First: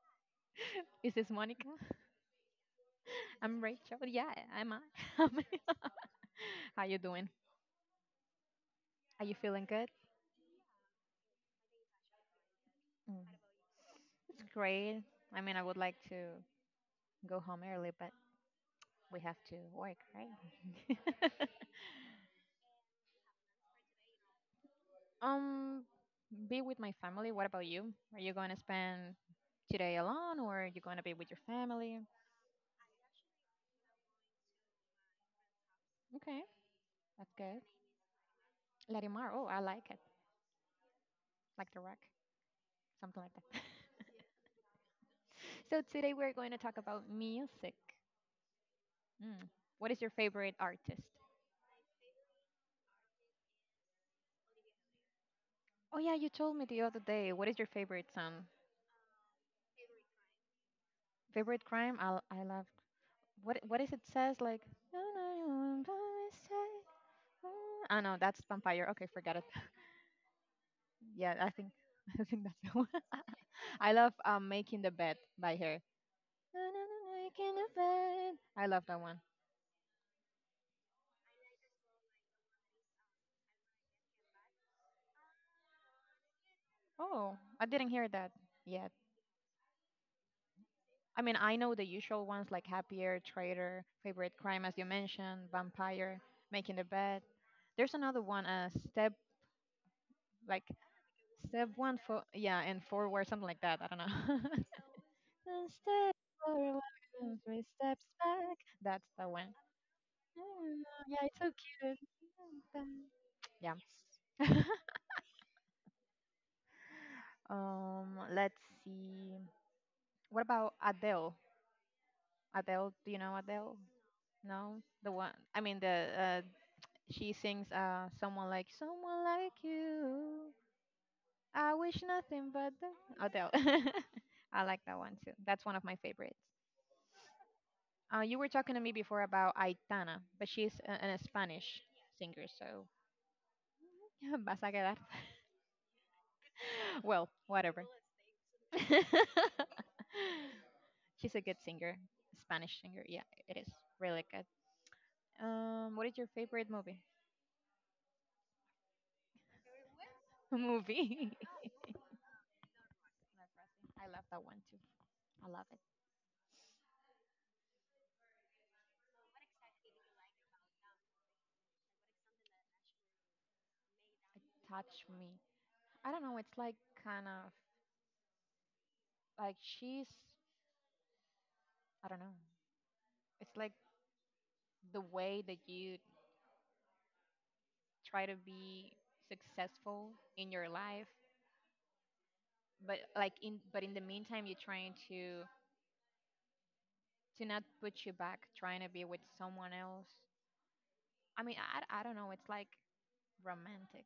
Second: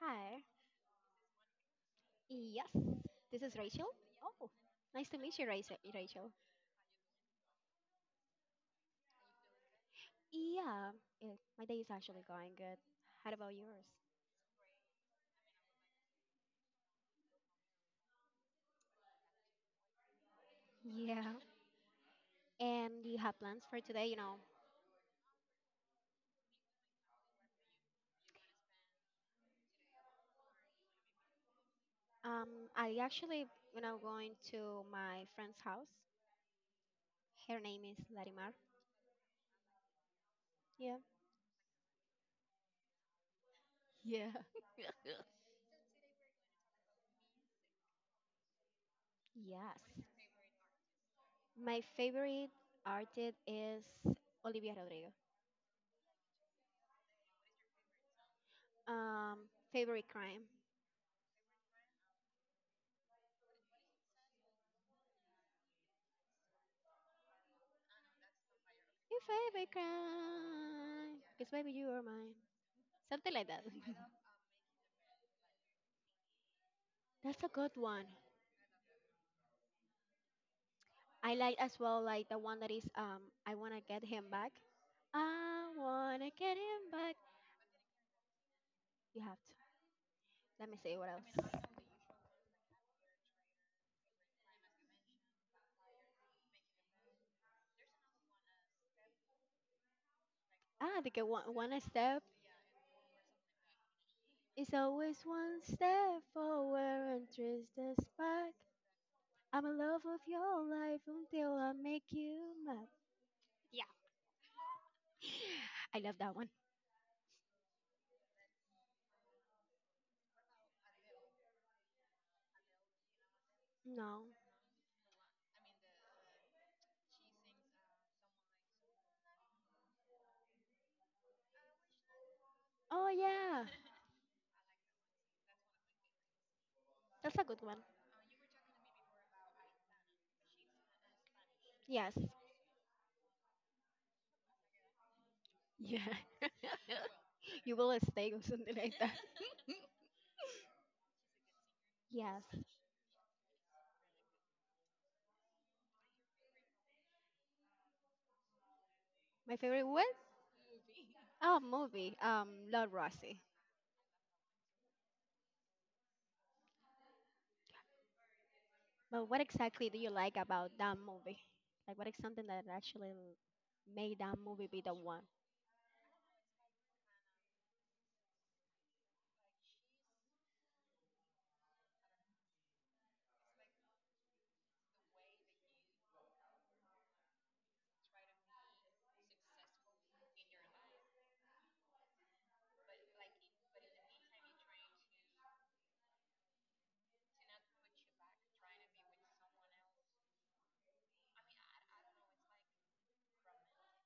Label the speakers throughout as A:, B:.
A: Hi.
B: is this Monica?
A: Yes, this is
B: I'm
A: Rachel.
B: Rachel. Yeah,
A: Oh,
B: I'm. I.
A: nice to
B: I'm
A: meet you,
B: I.
A: Rachel.
B: How you doing? Are you feeling good?
A: Yeah. It, my day is actually going good. How
B: Mm.
A: about yours?
B: It's great. I mean, I would like to go home early, but we have to work, right?
A: Yeah. And do you have plans for today?
B: um, be with my family. What about you? Are you going to spend today alone, or are you going to be with your family?
A: I actually, going to my friend's house.
B: Okay, that's
A: Her
B: good.
A: name is Larimar.
B: Larimar. Oh, I like it.
A: Yeah.
B: Like the rock, something like that.
A: Yeah.
B: So today we're going to talk about music. Mm. What is
A: Yes.
B: your favorite artist?
A: My favorite artist is Olivia Rodrigo.
B: Oh yeah, you told me the other day. What is your favorite song?
A: Um, favorite crime.
B: Favorite crime? I love. What is it says like? Oh no, that's vampire. Okay,
A: Your
B: forget it.
A: favorite crime.
B: Yeah,
A: Cause
B: I think
A: baby, you are
B: I
A: mine.
B: think that's the one.
A: Something like that.
B: I love making the bed by her.
A: That's a
B: Making the
A: good one.
B: bed. I love that one.
A: I like as well like the one that is I wanna get him back. I wanna get him back.
B: Oh, I didn't hear that yet.
A: You have to. Let me see what
B: I mean, I
A: else.
B: know the usual ones like Happier, Traitor, Favorite Crime, as you mentioned, Vampire, Making the Bed. There's another one, Step, like
A: Ah, because one
B: Step
A: one
B: One for
A: step
B: yeah, and Forward, something like that. I don't know.
A: is always one
B: One step
A: step forward
B: forward,
A: and
B: three
A: three
B: steps
A: steps back.
B: back. That's the one.
A: I'm in love with your
B: Mm,
A: life
B: yeah, it's so
A: until I
B: cute.
A: make you mad.
B: Um, Yeah.
A: Yeah. I love that one.
B: Let's see. What about Adele? Adele, do you know Adele?
A: No.
B: No, the one. I mean, the she sings someone like you. I wish nothing but the
A: Oh
B: Adele.
A: yeah,
B: I like that one too. That's one of my favorites.
A: that's a good one.
B: You were talking to me before about Aitana, but she's an Spanish
A: Yes.
B: singer, so vas a quedar.
A: Yeah.
B: well,
A: You
B: whatever.
A: will stay or something like that.
B: she's a good singer,
A: Yes.
B: Spanish singer. Yeah, it is really good. What is your favorite movie?
A: My favorite what?
B: movie.
A: Oh, movie. Love Rosie.
B: I love that one too. I love it.
A: But what exactly do you like about that movie? Like, what is something that actually made that
B: It
A: movie be the
B: touched
A: one?
B: me. I don't know. It's like kind of like she's. I don't know. It's like the way that you try to be successful in your life, but in the meantime, you're trying to not put you back, trying to be with someone else. I mean, I don't know. It's like romantic.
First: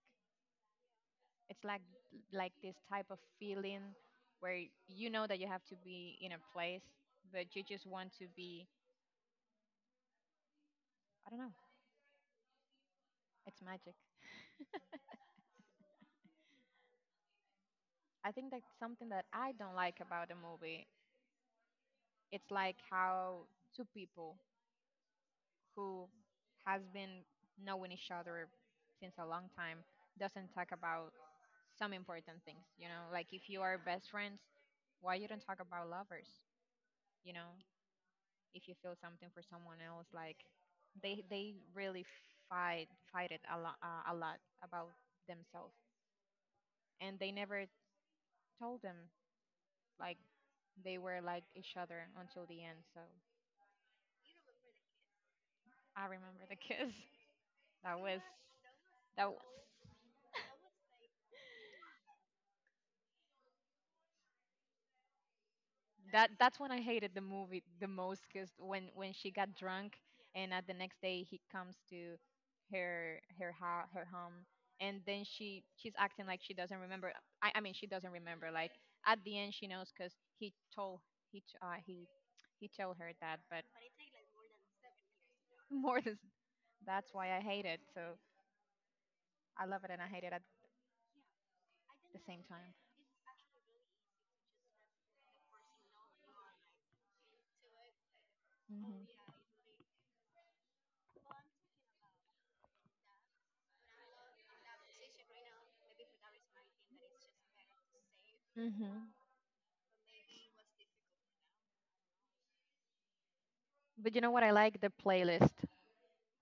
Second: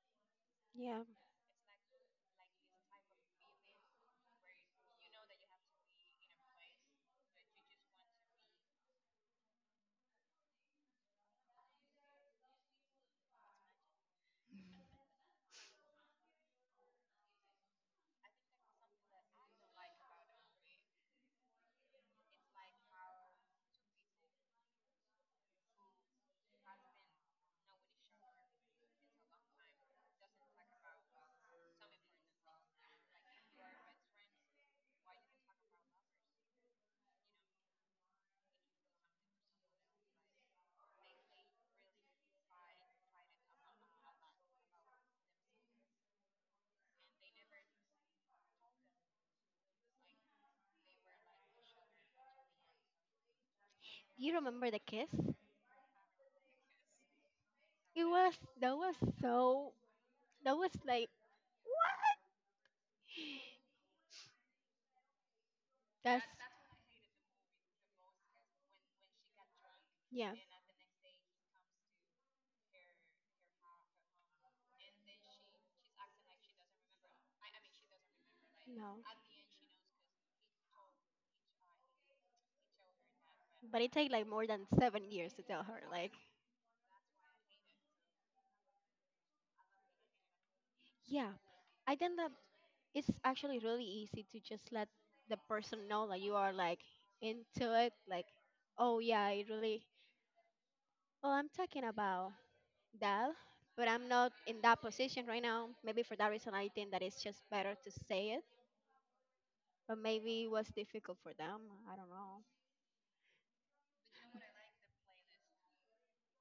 A: Yeah.
B: It's like this type of feeling where you know that you have to be in a place, but you just want to be. I don't know. It's magic. I think that's something that I don't like about the movie. It's like how two people who has been knowing each other since a long time doesn't talk about some important things, you know? Like if you are best friends, why you don't talk about lovers, you know? If you feel something for someone else, like they really fight fight it a lot about themselves, and they never told them like they were like each other until the end. So
A: Do you remember the kiss?
B: I remember the kiss. That
A: It
B: was
A: was that was
B: that was
A: so that was like that's
B: that that's when I hated the movie the most because when she got drunk
A: yeah
B: and at the next day he comes to her home and then she's acting like she doesn't remember. I mean she doesn't remember. Like
A: no,
B: at the end she knows because he told he he told her that. But
A: but it take like more than 7 years to tell her.
B: more
A: Like
B: than that's why I hate it. So I love it and I hate it at
A: yeah, I think
B: the
A: that
B: same time.
A: it's actually really easy to just let the person know that you are like into it. Like oh yeah,
B: Hmm
A: I really. Well, I'm talking about that, but I'm not in that position right now. Maybe for that reason, I think that it's just better to say it.
B: hmm
A: But maybe it was difficult for them. I don't know.
B: But you know what? I like the playlist.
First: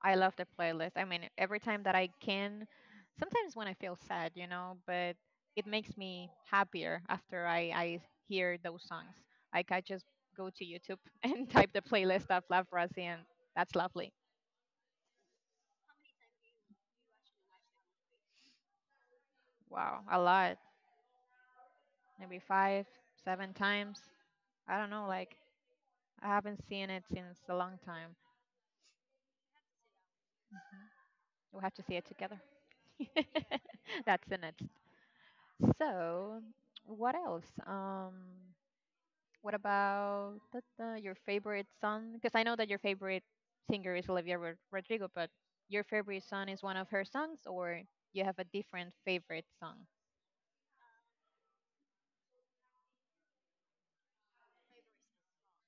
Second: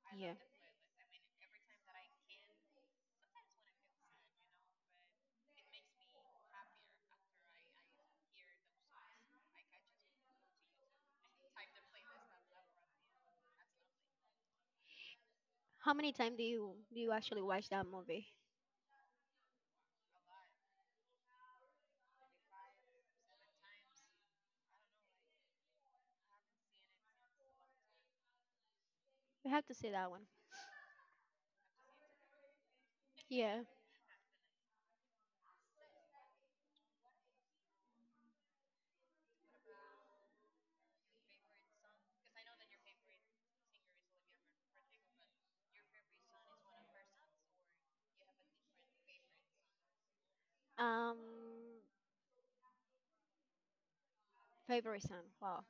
B: I love
A: Yeah.
B: the playlist. I mean, every time that I can, sometimes when I feel sad, you know, but it makes me happier after I hear those songs. Like I just go to YouTube and type the playlist of Love Rossi, and that's lovely.
A: How many times do you actually watch that movie?
B: Wow, a lot. Maybe five, seven times. I don't know. Like I haven't seen it since a long time.
A: You have to see that one.
B: We'll have to see it together.
A: Yeah.
B: that's the next. So, what else? What about your favorite song? Because I know that your favorite singer is Rodrigo, but your favorite song is one of her songs, or you have a different favorite song?
A: Um, favorite song. Wow.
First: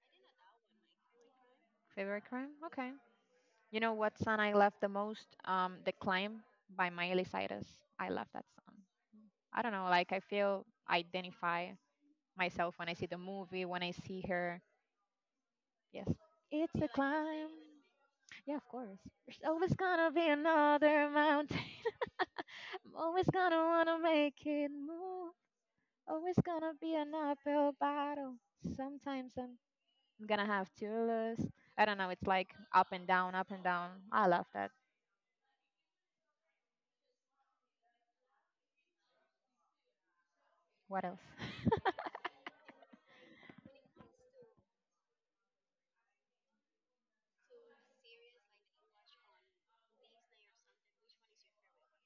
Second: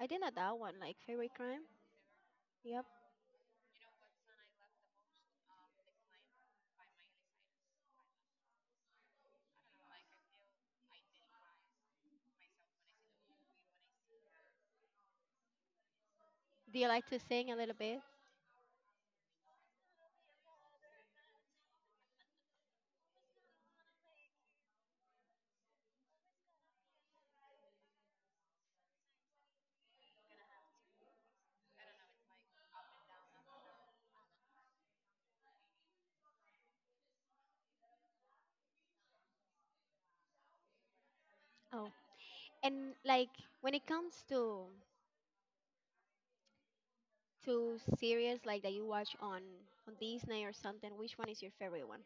A: I think not that one. Like favorite crime.
B: Favorite crime?
A: Yep.
B: Okay. You know what song I love the most? The Climb by Miley Cyrus. I love that song. I don't know, like I feel I identify myself when I see the movie, when I see her. Yes.
A: Do
B: It's
A: you
B: a
A: like to
B: climb.
A: sing a little bit?
B: Yeah, of course. There's always gonna be another mountain. I'm always gonna wanna make it move. Always gonna be an uphill battle. Sometimes I'm gonna have to lose. I don't know. It's like up and down, up and down. I love that. What else?
A: Oh. And like when it comes to series like that you watch on Disney or something, which one is your favorite one?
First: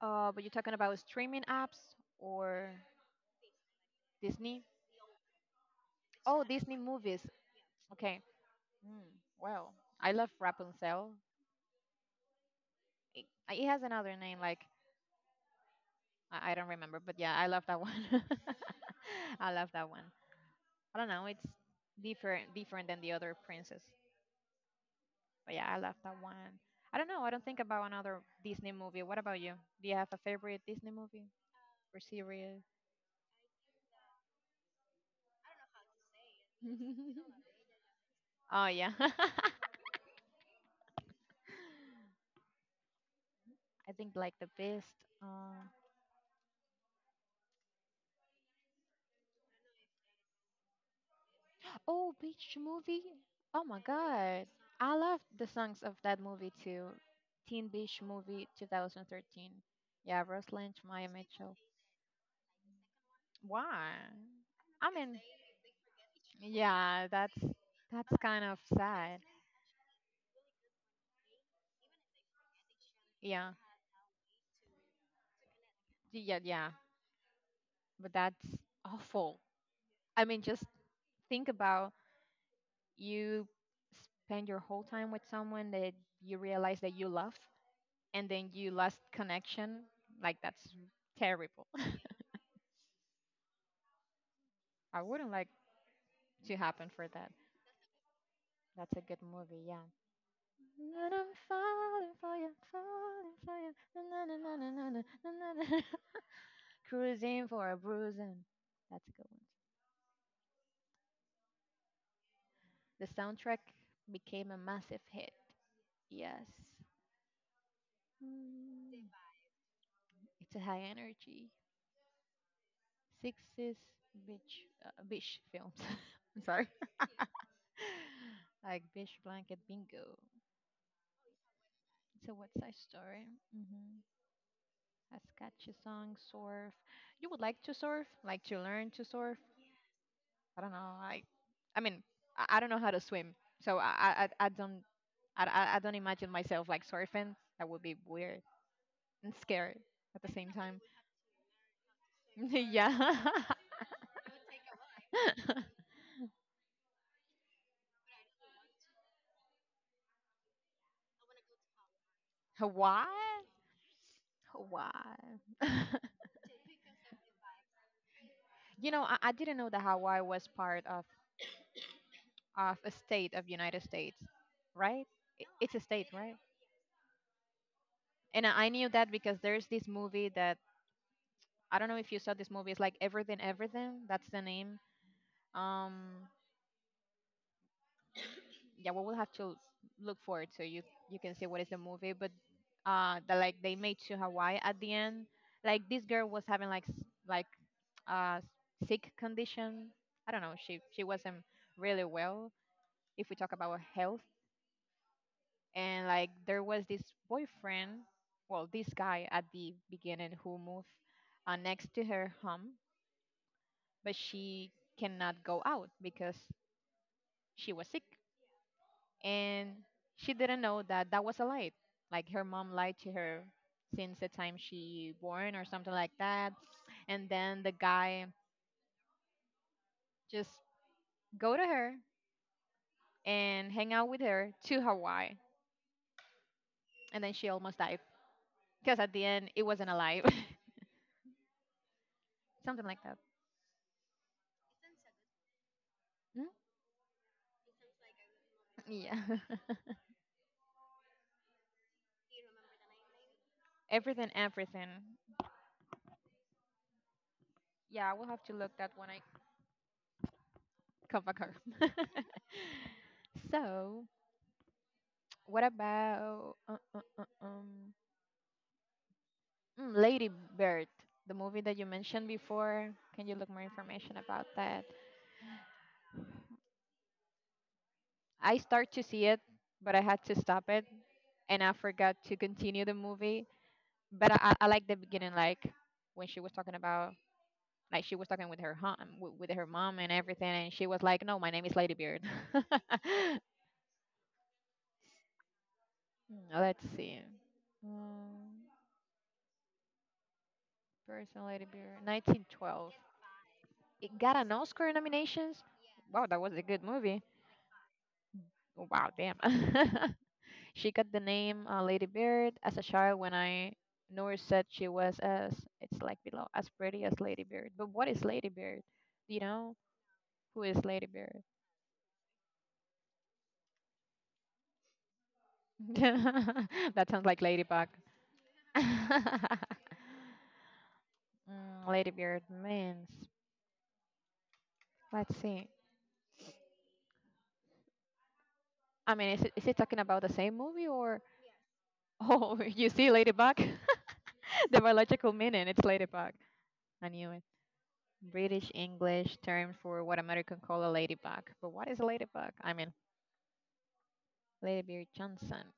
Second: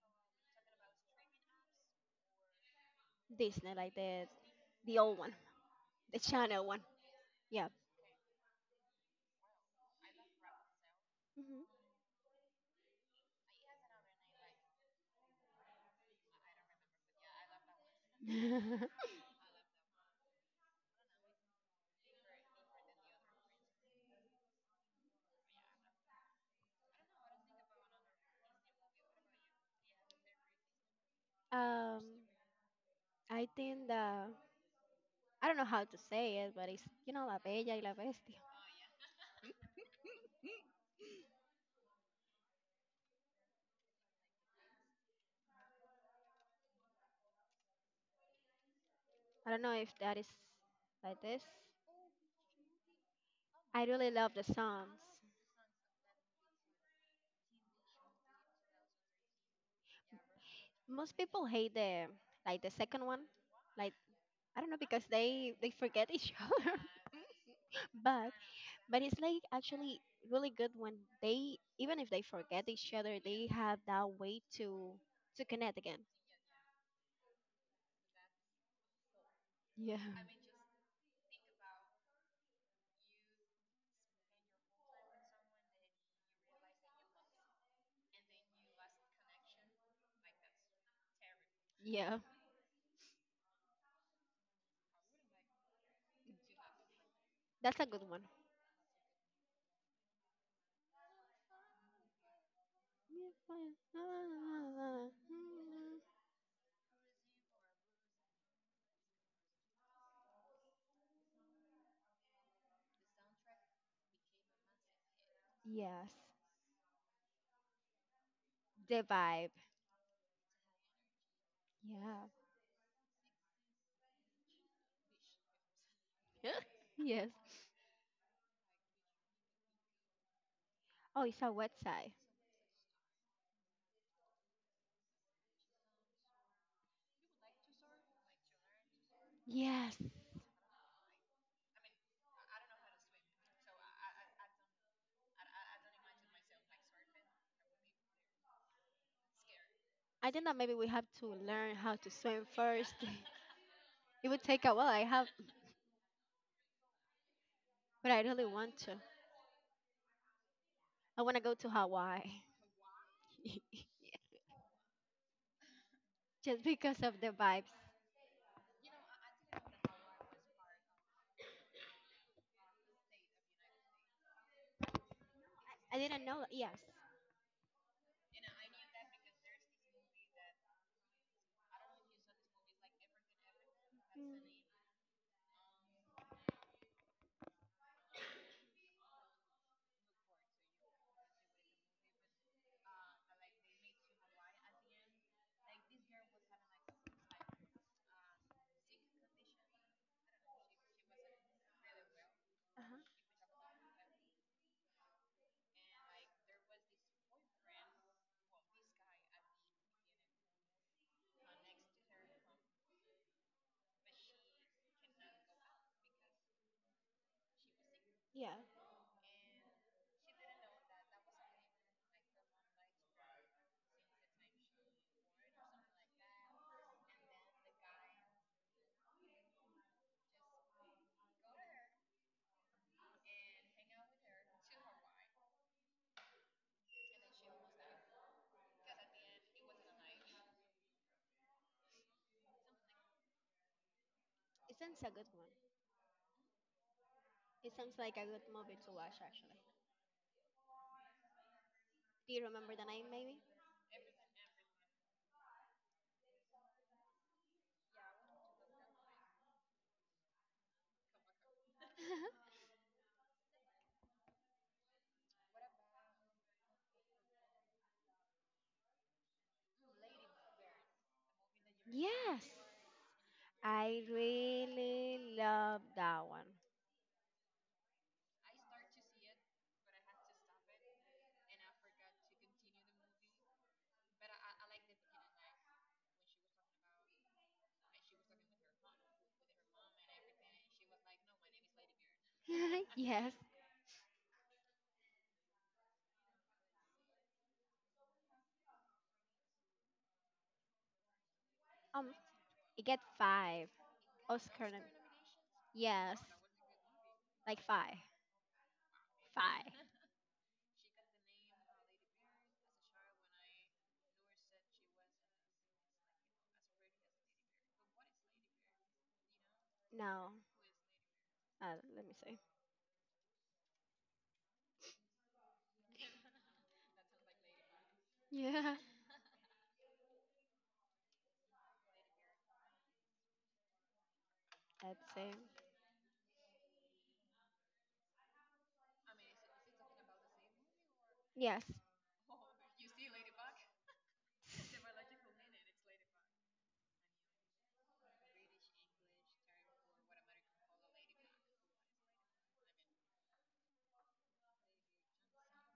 B: But you're talking about streaming apps or
A: Disney, like the
B: Disney?
A: old one, the
B: Oh,
A: channel
B: Disney
A: one.
B: movies.
A: Yeah.
B: Okay. Mm, well, I love Rapunzel. It, it has another name, like I don't remember, but yeah, I love that one.
A: Mhm.
B: I love that one. I don't know. It's different than the other princess. But yeah, I love that one. I don't know. I don't think about another Disney movie. What about you? Do you have a favorite Disney movie or
A: um,
B: series?
A: I think that I don't know how to say it, but it's you know La Bella y la Bestia.
B: Oh yeah. I think like the best. Uh,
A: I don't know if that is like this.
B: oh, beach movie. Oh my
A: I really love the
B: god. I love
A: songs.
B: the songs of that movie too. Teen Beach Movie 2013. Yeah, Rose Lynch, Maya
A: Most people
B: Mitchell.
A: hate the like the second one, like
B: Why?
A: I don't know
B: I
A: because
B: mean,
A: they forget each other.
B: yeah, that's
A: but
B: kind of
A: but it's
B: sad.
A: like actually really good when they even if they forget each other, they
B: Yeah.
A: have that way to connect again.
B: Yeah, yeah. But that's awful.
A: Yeah.
B: I mean, just think about you spend your whole time with someone that you realize that you love and then you lost connection. Like that's terrible.
A: Yeah,
B: I wouldn't like to happen for that.
A: that's a good one.
B: That's a good movie, yeah. And I'm falling for you, falling for you. Na, na, na, na, na, na, na, na, na. Cruising for a bruising. That's a good one. The soundtrack became a massive hit.
A: Yes,
B: Yes.
A: the
B: Mm,
A: vibe.
B: it's a high energy,
A: Yeah,
B: 60s beach beach films. I'm sorry,
A: yes.
B: like Beach Blanket Bingo.
A: Oh, it's a website.
B: It's a West Side Story. Mm-hmm. A sketchy song, surf. You would like to surf, like to learn to surf.
A: Yes.
B: I don't know. I mean, I don't know how to swim, so I don't, I don't imagine myself like surfing. That would be weird and scary at
A: I
B: the
A: think
B: same
A: that maybe
B: time.
A: we have to learn how to swim first.
B: yeah.
A: It would take a while. I have, but I really want to. I want to go to Hawaii
B: What? Why?
A: just because of the vibes.
B: you know, I didn't know that Hawaii was part of a state of United States, right? I- It's a
A: I
B: state,
A: didn't
B: right?
A: know. Yes.
B: And I knew that because there's this movie that I don't know if you saw this movie. It's like Everything, Everything. That's the
A: Mm,
B: name. Um, yeah, well, we'll have to look for it so you can see what is the movie. But the like they made to Hawaii at the end. Like this girl was having like like uh sick condition. I don't know. She wasn't really well
A: uh-huh.
B: if we talk about health and like there was this boyfriend well this guy at the beginning who moved next to her home but she cannot go out because she was sick
A: Yeah.
B: and she didn't know that that was a lie like her mom lied to her since the time she born or something like that and then the guy just go to her and hang out with her to hawaii and then she almost died because at the end it wasn't alive something like that
A: It sounds a good one.
B: Mm,
A: It sounds like a good movie to
B: yeah.
A: watch, actually. Do you remember the name, maybe?
B: everything, everything. Yeah, I will have to look that when I come back home. so, what about Lady Bird, the movie that you mentioned
A: Yes,
B: before? Can you look more
A: I
B: information about that?
A: really love that one.
B: I start to see it, but I had to stop it, and I forgot to continue the movie. But I like the beginning, like when she was talking about like she was talking with her mom and everything, and she was like, "No, my name is Ladybeard."
A: yes,
B: Mm, let's see, um, person Ladybeard,
A: um, it
B: 1912.
A: gets five
B: It got an
A: Oscar.
B: Oscar nominations.
A: Yes,
B: Wow, that was a good movie.
A: like five,
B: Wow, damn.
A: five.
B: she got the name Lady Bird as a child when I Nor said she was as it's like below as pretty as Lady Bird. But what is Lady Bird? You know
A: No,
B: who is Lady Bird?
A: uh, let me see.
B: that sounds like Ladybug.
A: Yeah,
B: mm, Lady Beard means.
A: let's
B: Let's
A: see.
B: see. I mean, is it talking about the same movie or?
A: Yes.
B: Oh, you see, Ladybug? the biological meaning, it's Ladybug. I knew it. British English term for what American call a ladybug. But what is a ladybug? I mean, Lady Beard Johnson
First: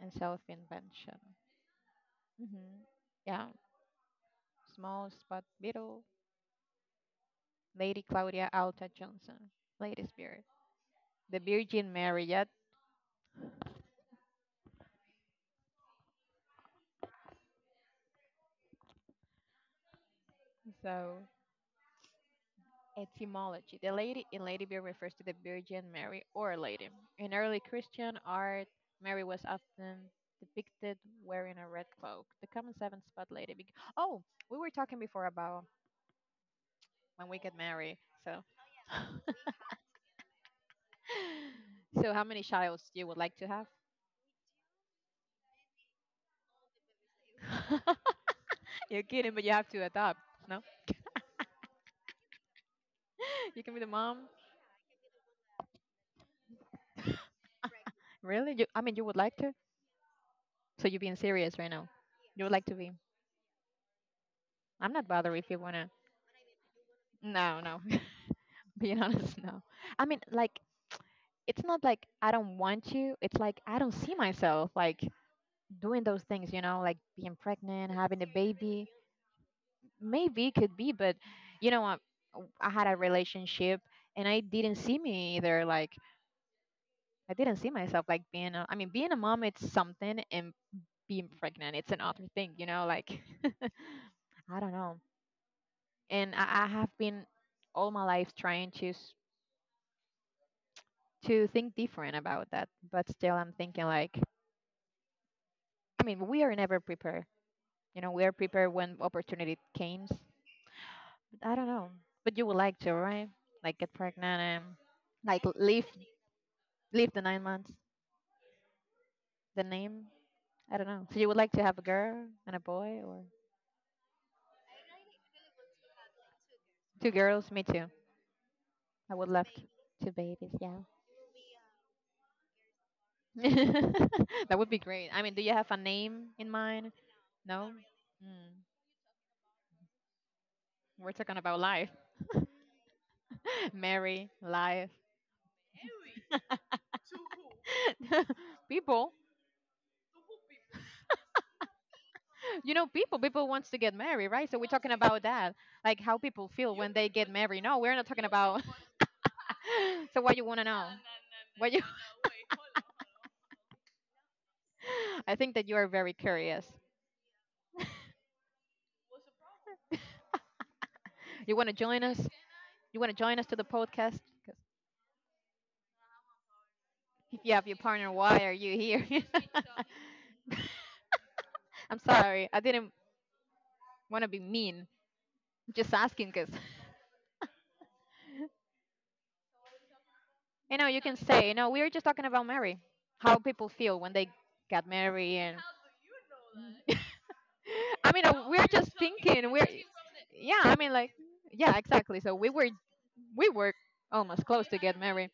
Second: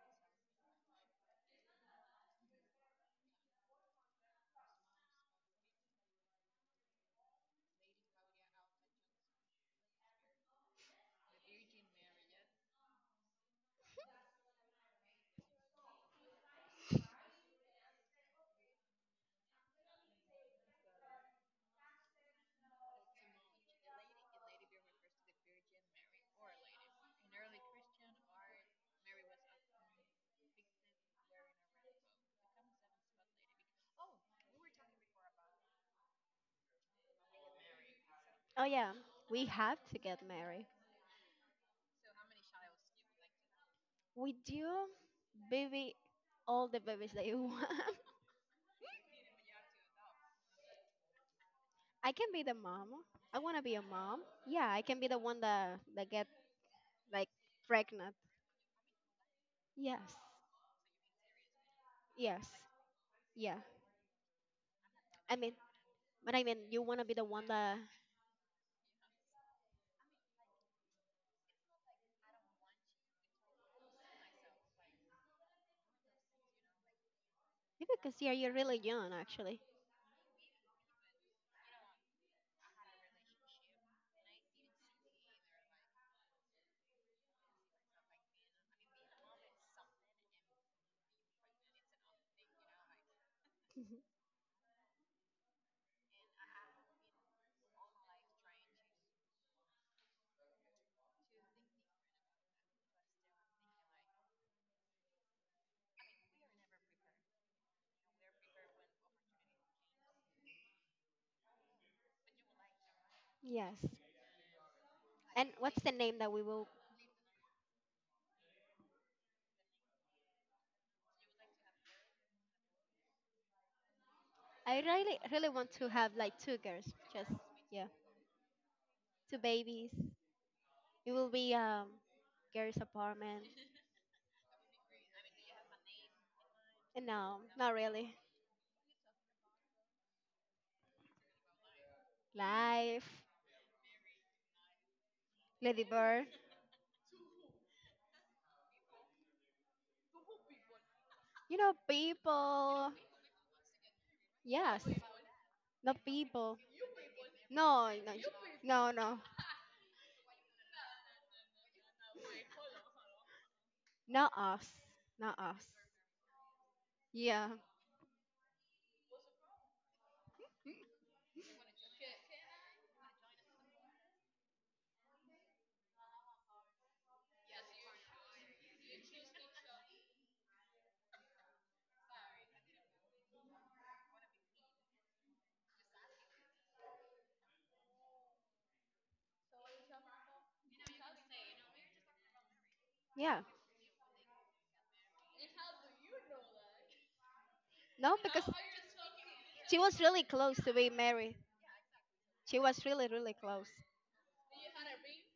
B: and self invention. Hmm Yeah, small spot beetle. Lady Claudia Alta Johnson, Lady Spirit. The Virgin Mary yet. So Etymology. The lady in Lady Bird refers to the Virgin Mary or Lady. In early Christian art, Mary was often depicted wearing a red cloak. The common seven spot lady. Oh, we were talking before about when we get married. So,
A: Oh yeah, we have to get married.
B: so how many childs you would like to have?
A: We do, baby, all the babies that you want.
B: You're kidding, but you have to adopt. No,
A: I can be the mom. I wanna
B: you can
A: be
B: be
A: a
B: the mom.
A: mom. Yeah, I can be the one that get like pregnant.
B: Really? You, you would like to?
A: Yes.
B: So you're being serious right now?
A: Yes.
B: You would like to be?
A: Yeah.
B: I'm not
A: I
B: bothered if
A: mean,
B: you wanna.
A: but I mean, you want to be the one
B: No,
A: that
B: no. Being honest, no. I mean, like it's not like I don't want you. It's like I don't see myself like doing those things, like being
A: maybe
B: pregnant,
A: because
B: having a
A: yeah, you're really
B: baby.
A: young actually.
B: Maybe it could be, but you know, I, I had a relationship and I didn't see me either. Like I didn't see myself like being a, I mean, being a mom, it's something, and being pregnant, it's another thing, I don't know. And I have been all my life trying to think different about that, but still I'm thinking like I mean, we are never prepared. You know, we are prepared when opportunity comes. I don't know, but you would like to, right?
A: Yes.
B: Like get pregnant and like
A: And what's
B: leave
A: the name that we will?
B: leave the 9 months. The name, I don't know. So you would like to have a girl and a boy, or
A: I really, really want to have like two girls,
B: two
A: just
B: girls? Me
A: yeah,
B: too. I would
A: two
B: love to,
A: babies.
B: two babies. Yeah,
A: It will be girls' apartment.
B: that would be great. I mean, do you have a name in mind?
A: And no,
B: No.
A: not really.
B: Mm. We're talking about life,
A: Life,
B: marry, life,
A: Lady Bird.
B: people.
A: You know,
B: You know,
A: people.
B: people wants to get married, right? So we're
A: Yes,
B: talking about that,
A: not
B: like how people
A: people.
B: feel when they get married. No,
A: No,
B: we're not
A: no, y-
B: talking about.
A: no, no,
B: So what you want to know, what you.
A: not us,
B: I
A: not
B: think
A: us.
B: that you are very curious.
A: Yeah,
B: you want to join us you want to join us to the podcast. 'Cause if you have your partner, why are you here? I'm sorry, I didn't want to be mean. I'm just asking because you can say, you know, we were just talking about marriage. How
A: yeah.
B: people feel when they got married, and I
A: No,
B: mean,
A: because
B: no, we're just thinking. We're,
A: she was really close
B: yeah,
A: to being married.
B: yeah, exactly. So
A: She was really, really
B: we
A: close.
B: were almost close to get married.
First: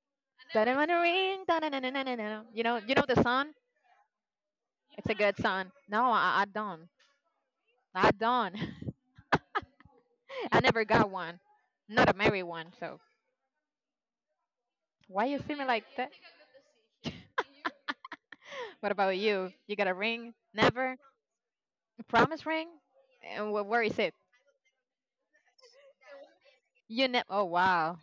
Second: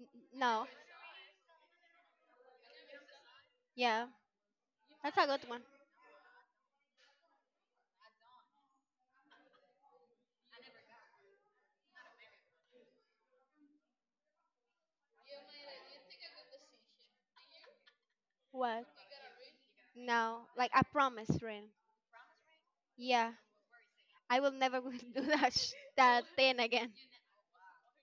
A: N- No,
B: Don't wanna ring, da-na-na-na-na-na-na. You know the song.
A: yeah,
B: It's a
A: that's a
B: good
A: good one.
B: song. No, I don't. I don't. I never got one. Not a married one. So why you see me like that? What
A: What?
B: about you? You got a ring?
A: No, like a
B: Never.
A: promise ring.
B: A promise ring?
A: Yeah,
B: And where is it?
A: I will never do that that thing again.
B: Oh, wow.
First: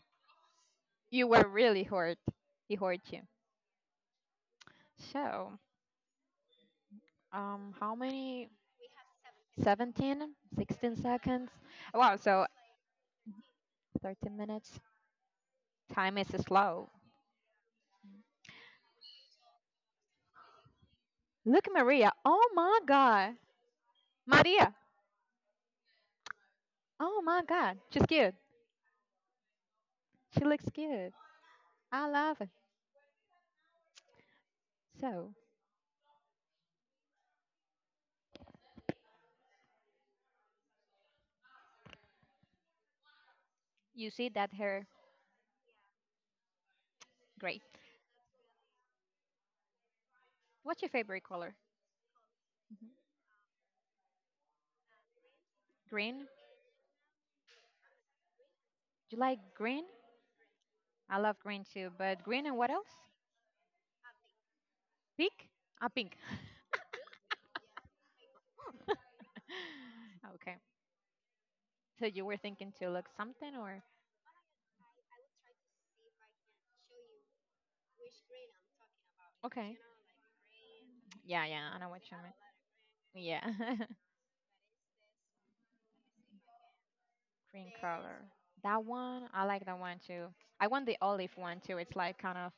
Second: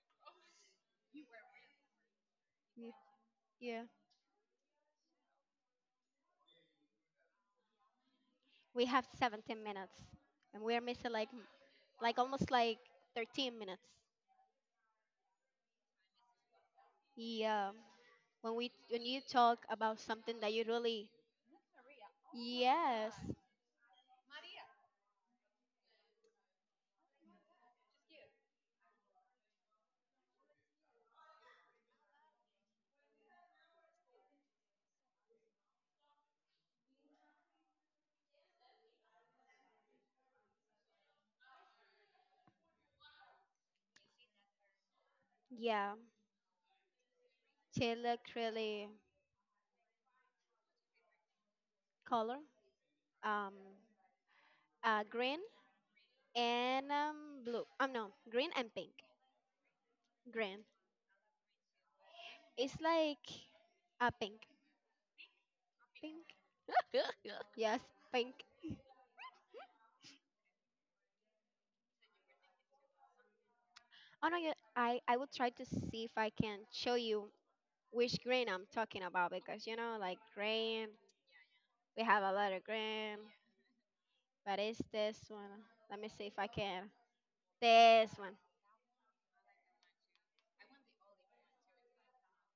B: You were really hurt. He
A: Y-
B: hurt you.
A: Yeah,
B: So, how many?
A: we have 17 minutes,
B: 17,
A: and we're
B: 16
A: missing like
B: seconds. Wow,
A: like
B: so
A: almost like 13 minutes.
B: 13 minutes. Time is slow.
A: Yeah, when we when you talk about something that you really
B: Look at Maria. Oh my
A: yes
B: God. Maria. Oh my God. She's cute. She looks cute. I love it. So, you see that hair?
A: yeah,
B: Great.
A: she looked really
B: What's your favorite color?
A: color
B: Mhm.
A: um green
B: Green? Do
A: and blue. No, green and pink.
B: you like green?
A: Green.
B: I love green too, but green and what
A: It's
B: else?
A: like a pink.
B: Pink? Ah, pink.
A: Pink? Yes, pink.
B: Okay. So you were thinking to look something, or?
A: Oh no, yeah, I will try to see if I can show you which grain I'm talking about because you
B: Okay.
A: know, like grain,
B: Yeah, yeah, I know what
A: we
B: you
A: have a lot of grain,
B: mean. Yeah.
A: but it's this one. Let me see if I can.
B: Green. Yes,
A: This
B: color.
A: one.
B: That one, I like that one too. I want the olive one too. It's like kind of,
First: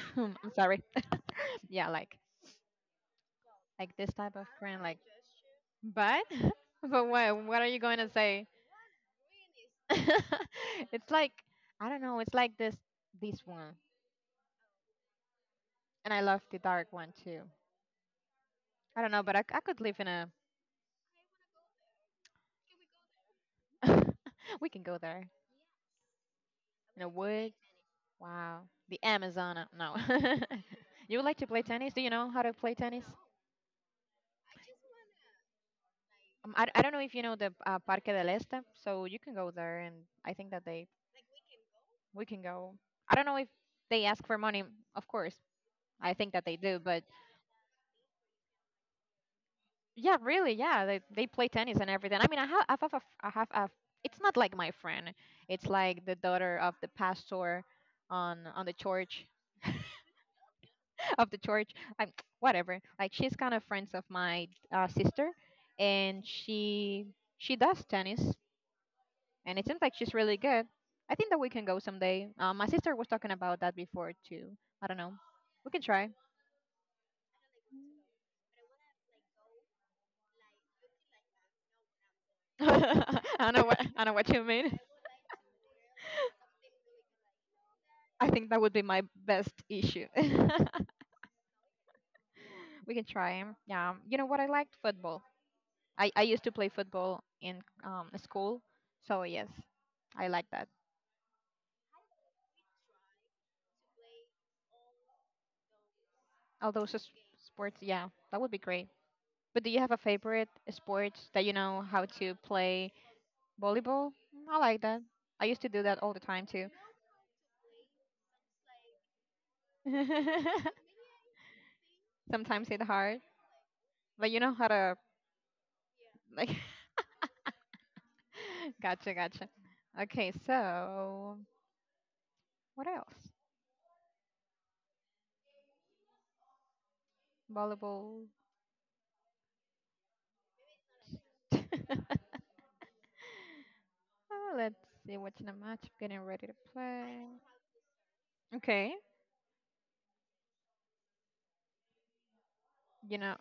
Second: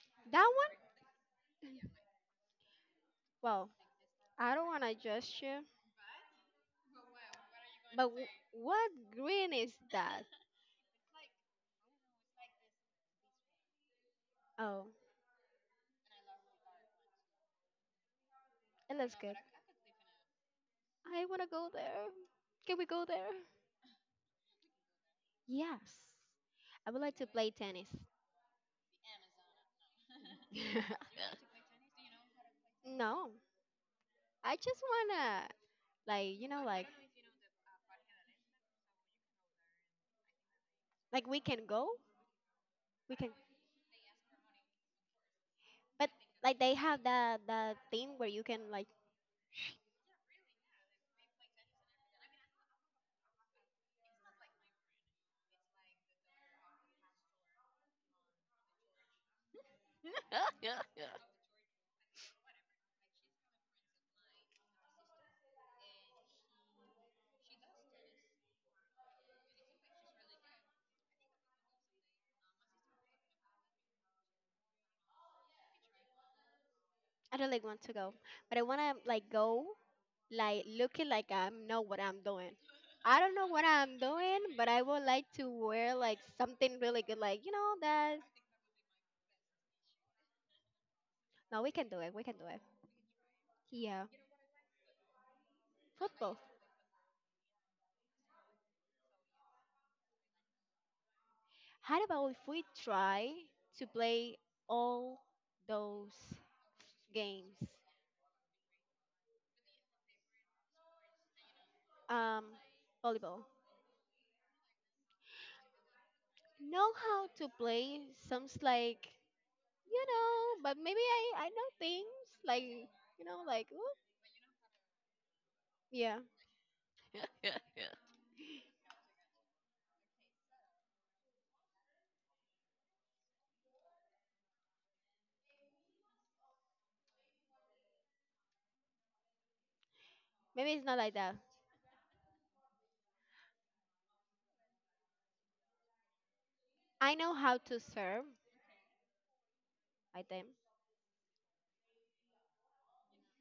A: That
B: I'm
A: one?
B: sorry. Yeah,
A: Well,
B: like this type of
A: I don't
B: green,
A: want to
B: like.
A: judge you,
B: But but what are you going
A: but
B: to say?
A: what green is that?
B: It's like I don't know. It's like this one,
A: Oh,
B: and I love the dark one too.
A: it
B: I don't
A: looks
B: know, but
A: good.
B: I could live in a.
A: I want to go there. Can we go there?
B: We can go there
A: Yes. I would
B: in a
A: like to play
B: wood.
A: tennis.
B: Wow, the Amazon. No. You would like to play tennis? Do you know how to play tennis?
A: No, I just wanna like you know
B: I don't know if you know the Parque del Este, so you can go there, and I think that they
A: like we can go
B: we can go. I
A: we
B: don't
A: can
B: know if they ask for money, of course.
A: but
B: I think that they
A: like they
B: do, but
A: have that thing where you can like
B: yeah, really, yeah, they play tennis and everything. I mean, I have a, I have a, it's not like my friend. It's like the daughter of the pastor on the church of the church. I'm whatever. Like she's kind of friends of my sister, and she does tennis, and it seems like she's really good. I think that we can go someday. My sister was talking about that before too. I don't know. We can try.
A: I don't like want to go but I wanna like go like looking like I know what I'm doing. I
B: I
A: don't know
B: don't know
A: what
B: what
A: I'm doing,
B: you
A: but
B: mean.
A: I would like to wear like something really good, like you know that.
B: I think that would be my best issue.
A: No, we can do it. We can do it.
B: We can try. 'Em. Yeah.
A: Yeah,
B: You know what? I liked football. I
A: football.
B: used to play football in school, so yes, I like that.
A: How about if we try to play all those
B: All those s-
A: games?
B: Sports, yeah, that would be great. But do you have a favorite sport that you know how to
A: Um,
B: play?
A: volleyball.
B: Volleyball? I like that. I used to do that all the time.
A: Know how to play sounds like you know but maybe i know things like
B: Sometimes it's hard,
A: you know like ooh,
B: but you know how to
A: yeah
B: like. Gotcha, gotcha. Okay, so what else? Volleyball.
A: maybe it's not like that
B: Let's see what's in the match. Getting ready to
A: I
B: play.
A: know how to serve
B: Okay,
A: I think
B: you know,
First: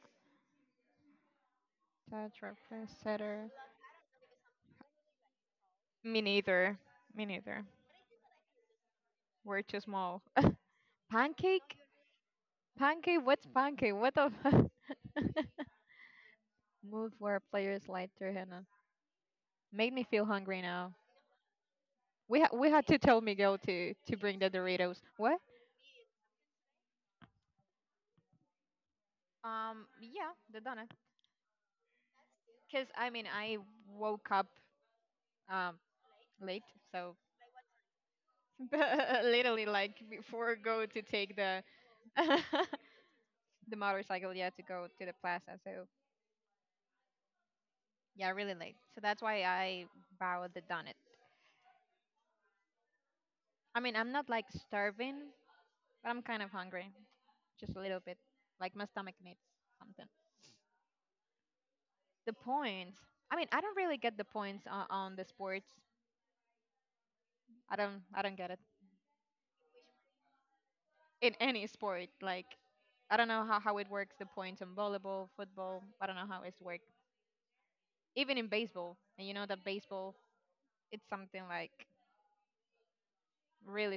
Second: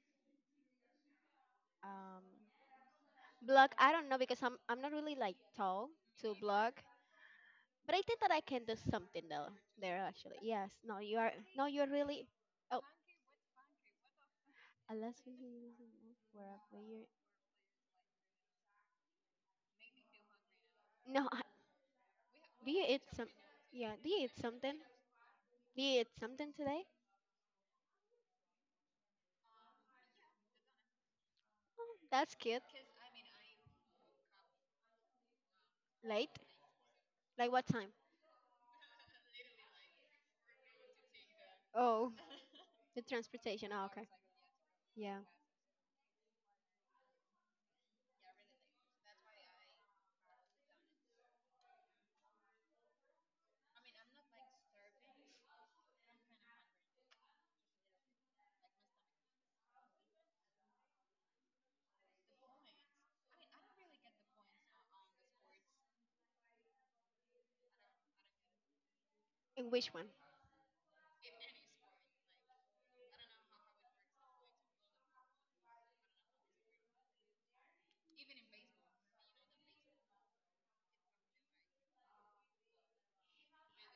A: um
B: touch or play setter.
A: block I don't know because i'm not really like tall
B: Me
A: to
B: neither.
A: block
B: Me neither.
A: but I think that I can do something though
B: We're too
A: there
B: small.
A: actually yes no you are no
B: Pancake?
A: you're really oh
B: Pancake? What's pancake? What the?
A: unless we can a player
B: Move where players slide through henna. Made me feel hungry now.
A: no
B: We
A: do you
B: had to
A: eat
B: tell
A: some
B: Miguel
A: yeah do
B: to
A: you eat
B: bring the
A: something
B: Doritos. What?
A: do you eat something today
B: Yeah, the donut.
A: oh, that's cute
B: Cause I mean, I woke up um
A: late.
B: late, so
A: Like what time?
B: literally like before go to take the
A: Oh, the transportation.
B: the
A: Oh, okay.
B: motorcycle, yeah, to go to the
A: Yeah.
B: plaza. So yeah, really late. So that's why I bought the donut. I mean, I'm not like starving, but I'm kind of hungry, just a little bit. Like my stomach needs something. The points. I mean, I don't really get the points on the sports. I don't get it
A: And which one?
B: in any sport. Like I don't know how it works the points in volleyball, football. I don't know how it's worked. Even in baseball, and you know that baseball it's something like really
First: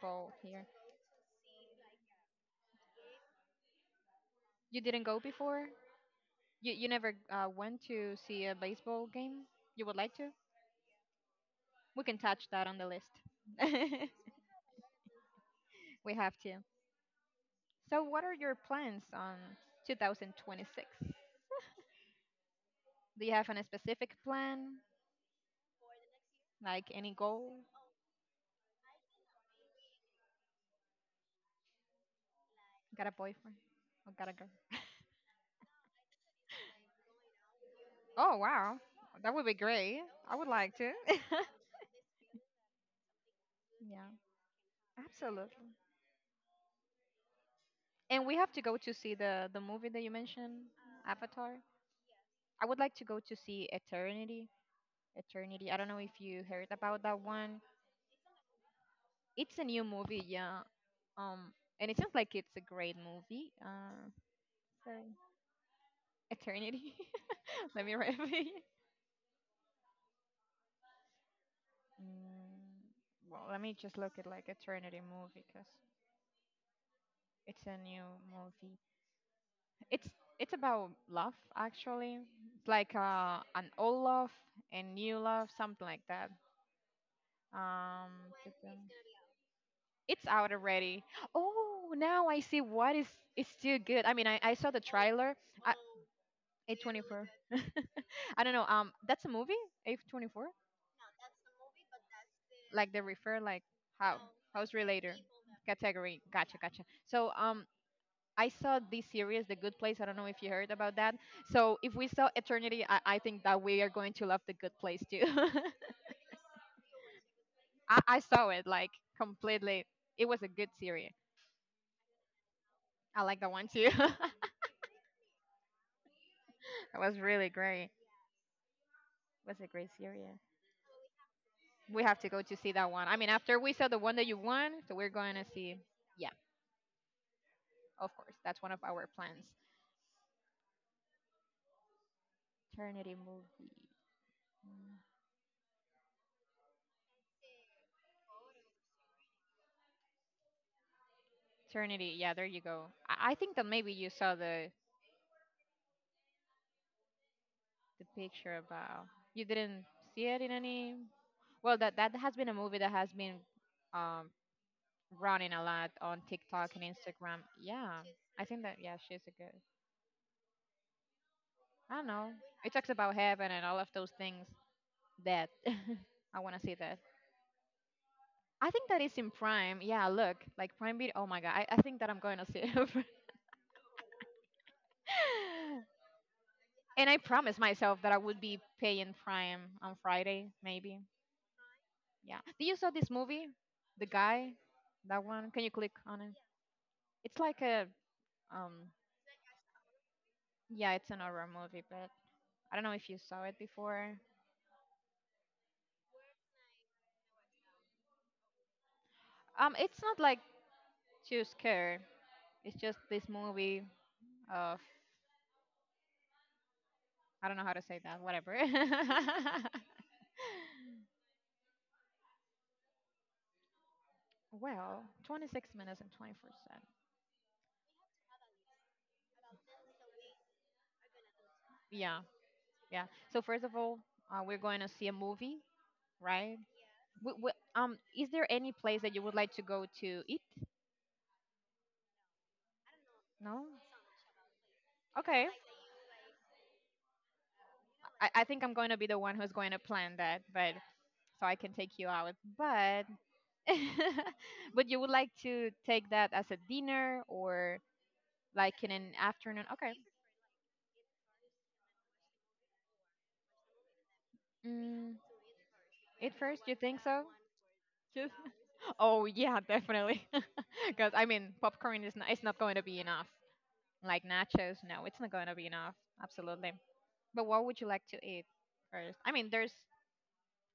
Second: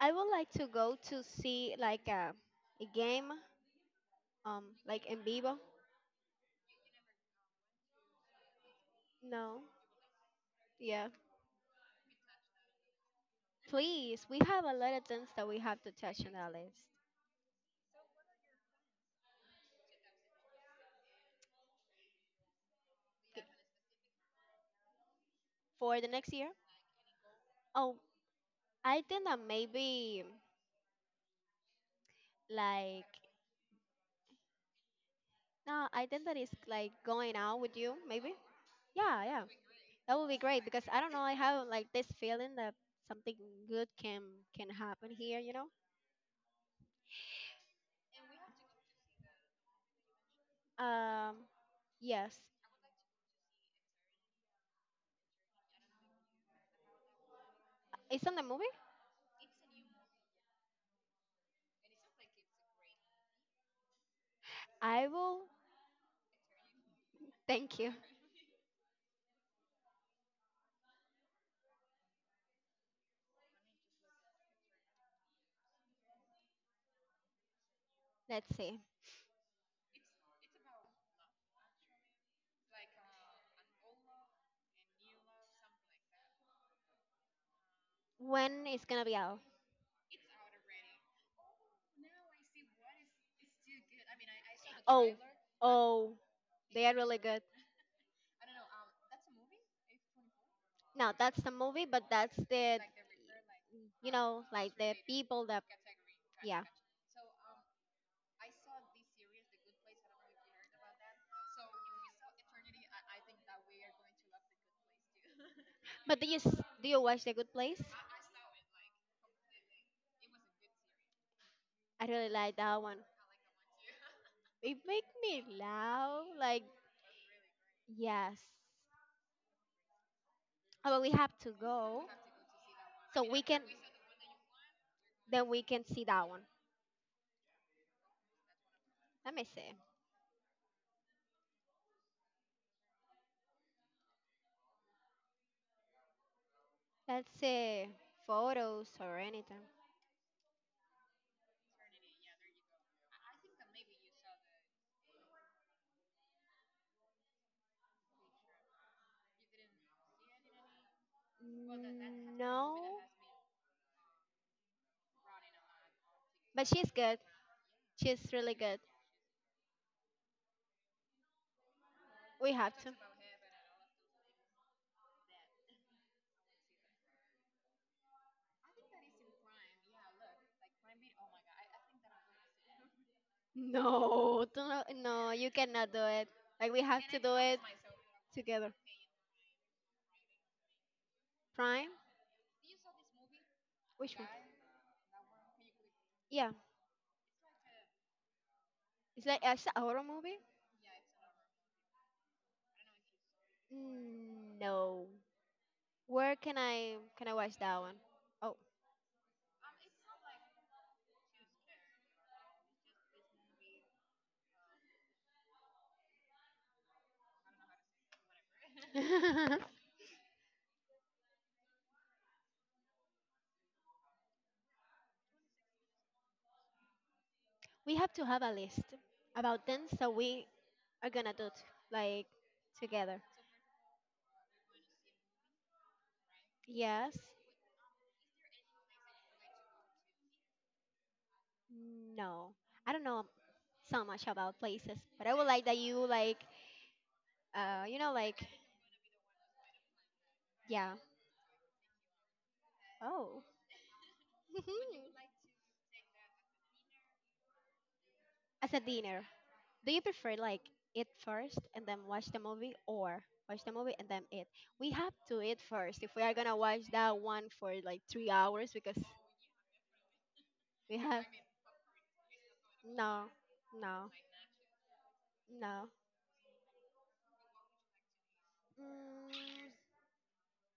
A: I would like
B: here.
A: to go to see like a game,
B: You didn't
A: like in
B: go
A: vivo.
B: before. You never went to see a baseball game.
A: No.
B: You would like to.
A: Yeah.
B: We can touch that on the list.
A: Please, we have a lot of things that we have to
B: We
A: touch on
B: have
A: our
B: to.
A: list
B: So what are your plans on 2026? Do you have any specific plan?
A: for the next year.
B: Like any goal?
A: Oh, I think that maybe like
B: Got a boyfriend? Or got a girl?
A: no, I think that is like going out with you. Maybe.
B: Oh, wow.
A: Yeah,
B: That
A: yeah.
B: would be great.
A: That would be
B: I would
A: great
B: like
A: because
B: to.
A: I don't know. I have like this feeling that something good
B: Yeah.
A: can happen here. You know.
B: Absolutely. And we have to go to see the movie that you mentioned,
A: Um,
B: Avatar.
A: yes.
B: I would like to go to see Eternity. Eternity. I don't know if you heard about that one.
A: It's on the movie?
B: It's a new movie, yeah. Um, and it seems like it's a great movie.
A: I will.
B: Eternity.
A: Thank
B: Let
A: you.
B: me write it. Mm, well, let me just look at like Eternity movie because it's a new
A: Let's see.
B: movie. It's it's about love actually. It's like an old love and new love, something like that. Um,
A: When it's gonna be out?
B: it's out already. Oh, now I see what is it's still good. I mean, I saw the
A: Oh,
B: trailer. I,
A: oh, they are really
B: A24.
A: good.
B: I don't know. That's a movie. A24.
A: Now that's the movie, but that's the,
B: Like they refer like
A: you
B: how
A: know, like
B: house
A: the
B: related
A: people that,
B: category. Gotcha,
A: yeah.
B: gotcha. So I saw this series, The Good Place. I don't know if you heard about that. So if we saw Eternity, I think that we are going to love The Good Place too.
A: But do you do you watch The Good Place?
B: I saw it like completely. It was a good series.
A: I really like that one.
B: I like that one too.
A: It make me laugh. Like
B: It was really great.
A: yes,
B: It was a great series.
A: but we have to
B: We
A: go
B: have to go to see that one. I
A: so
B: mean,
A: we can
B: after we saw the one that you won, so we're going
A: then
B: to
A: we
B: see.
A: can see that
B: Yeah,
A: one.
B: of course. That's one of our
A: Let me
B: plans.
A: see.
B: Eternity movie.
A: Let's say photos or anything.
B: Eternity. Yeah, there you go. I think that maybe you saw the picture about. You didn't see it in any. Well, that that
A: Mm,
B: has been a movie that
A: no,
B: has been um, running a lot on
A: but
B: TikTok and
A: she's good.
B: Instagram. Yeah,
A: She's
B: I
A: really
B: think
A: good.
B: that yeah, she's a good. I don't know.
A: We
B: It
A: have to.
B: talks about heaven and all of those things. That I want to see that. I think that is in Prime. Yeah, look, like Prime Video. Oh my god, I think that I'm going to see it.
A: No, don't, no, you cannot do it. Like we have
B: And I
A: to do
B: promised
A: it
B: myself that I would be
A: together.
B: paying Prime on Friday, maybe.
A: Prime?
B: Yeah. Did you saw this movie, The
A: Which one?
B: Guy? That one? Can you click on it?
A: Yeah,
B: It's like a um
A: it's like it's a horror movie.
B: Yeah, it's an horror movie, but I don't know if you saw it before.
A: Mm, no. Where can I watch that one? Oh,
B: It's not like too scary. It's just this movie of I don't know how to say that. Whatever. Well, 26 minutes and 24 seconds.
A: we have to have a list about things that we are gonna do
B: Yeah,
A: like
B: yeah.
A: together.
B: So first of all, we're going to see a movie, right?
A: Yes,
B: Is there any place that you would like to go to eat?
A: no, I don't know
B: No.
A: so much about places, but I would
B: Okay.
A: like that you like, you know,
B: I,
A: like,
B: I think I'm going to be the one who's going to plan that, but
A: yeah.
B: so I can take you out. But
A: Oh,
B: but you would like to take that as a dinner or
A: as
B: like
A: a
B: in an
A: dinner,
B: afternoon?
A: do
B: Okay.
A: you prefer like eat first and then watch the movie, or watch the movie and then eat? We have
B: Mm,
A: to eat first if we are
B: eat
A: gonna
B: first, you
A: watch
B: think
A: that
B: so?
A: one for like three
B: Just
A: hours because
B: oh yeah, definitely.
A: we
B: Because
A: have
B: I mean, popcorn is not, it's not going to be enough.
A: no, no,
B: Like nachos, no, it's not going to be
A: no.
B: enough. Absolutely. But what would you like to eat first?
A: Mm,
B: I mean, there's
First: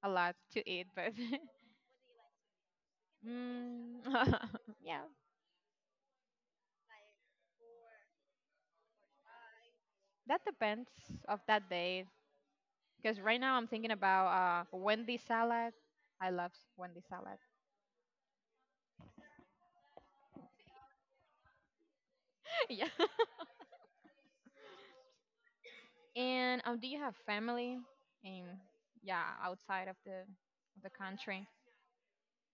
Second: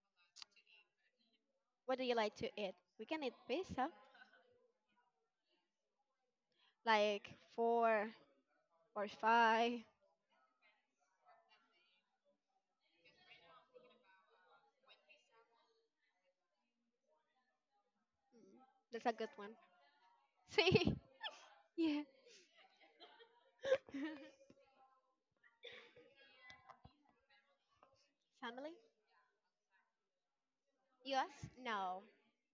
B: a lot to eat, but
A: what do you like to eat? We can eat pizza,
B: mm, yeah,
A: like four or five.
B: that depends of that day. Because right now I'm thinking about Wendy's salad. I love Wendy's salad.
A: Mm, that's a good one. See? Yeah.
B: Yeah. And do you have family in
A: Family?
B: yeah outside of the country?
A: US? No.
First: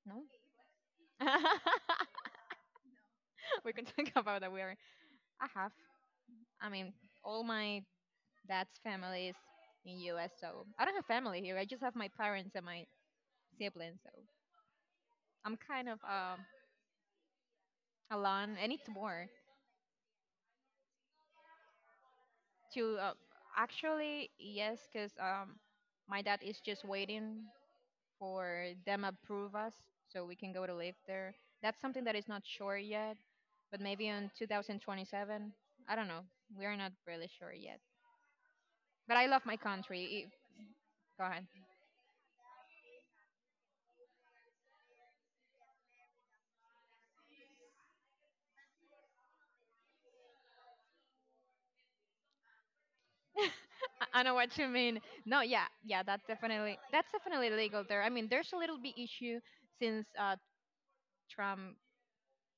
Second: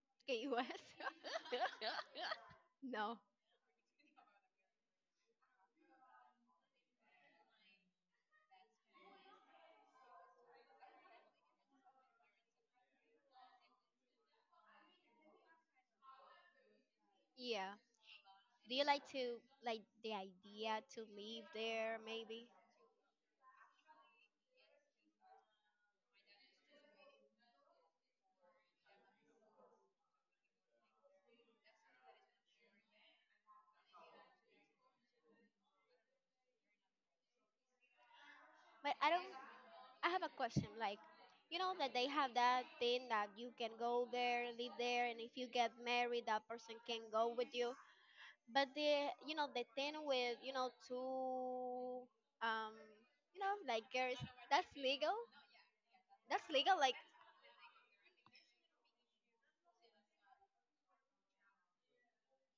B: No.
A: Okay, US? No.
B: We can talk about that. We are. I have, I mean, all my dad's family is in U.S. So I don't have family here. I just have my parents and my siblings. So I'm kind of
A: Yeah.
B: alone, and
A: Do you
B: it's
A: like
B: more
A: to like the idea to live there maybe?
B: to actually yes, because my dad is just waiting for them approve us so we can go to live there. That's something that is not sure yet, but maybe in 2027. I don't know. We are not really sure yet.
A: But I
B: But
A: don't.
B: I love my
A: I have
B: country.
A: a question like
B: Go ahead.
A: you know that they have that thing that you can go there, live there and if you get married that person can go with you. But the you know the thing with you know two um you know like girls
B: I know what you
A: that's
B: mean.
A: legal?
B: No, yeah, yeah,
A: That's legal like
B: that's definitely legal there. I mean, there's a little bit issue since Trump.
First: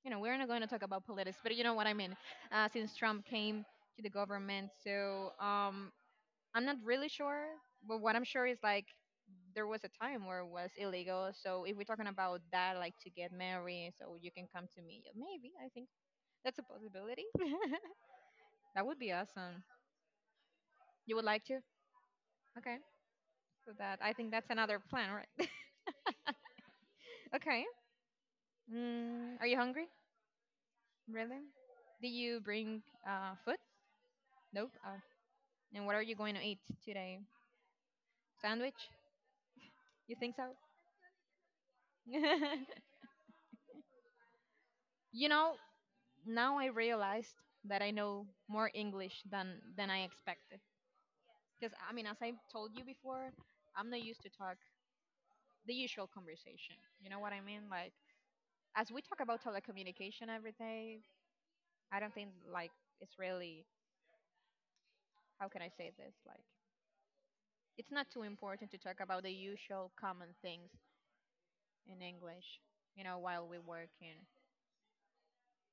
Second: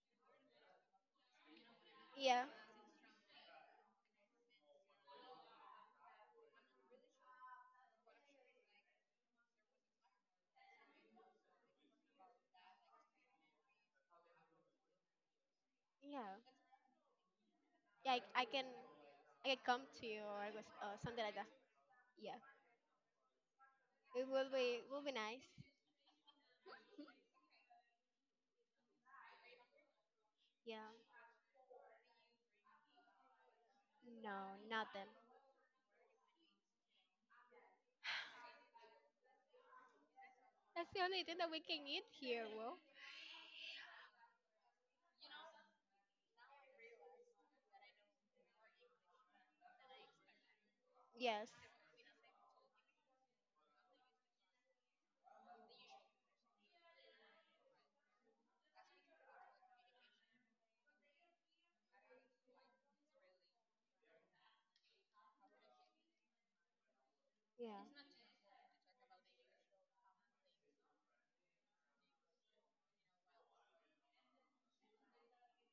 B: You know, we're not going to talk about politics, but you know what I mean.
A: yeah.
B: Since Trump came to the government, so I'm not really sure, but what I'm sure is like there was a time where it was illegal. So if we're talking about that, like to get married, so you can come to me, maybe I think
A: Yeah.
B: that's a possibility.
A: Yeah, I can
B: That would be
A: I can
B: awesome.
A: come to you or, or
B: You
A: something
B: would
A: like
B: like
A: that.
B: to?
A: Yeah,
B: Okay. So that I
A: it
B: think that's another
A: will
B: plan,
A: be
B: right?
A: nice.
B: Okay. Mm, are you hungry?
A: Yeah,
B: Really? Did you bring food?
A: no,
B: Nope. Oh.
A: nothing.
B: And what are you going to eat today? Sandwich? You think so?
A: That's the only thing that we can eat here. Well,
B: You know, now I realized that I know more English than I expected.
A: yes,
B: Because I mean, as I told you before, I'm not used to talk the usual conversation. You know what I mean? Like as we talk about telecommunication every day, I don't think like it's really how can I say this? Like it's not
A: yeah.
B: too important to talk about the usual common things in English. You know, while we work in.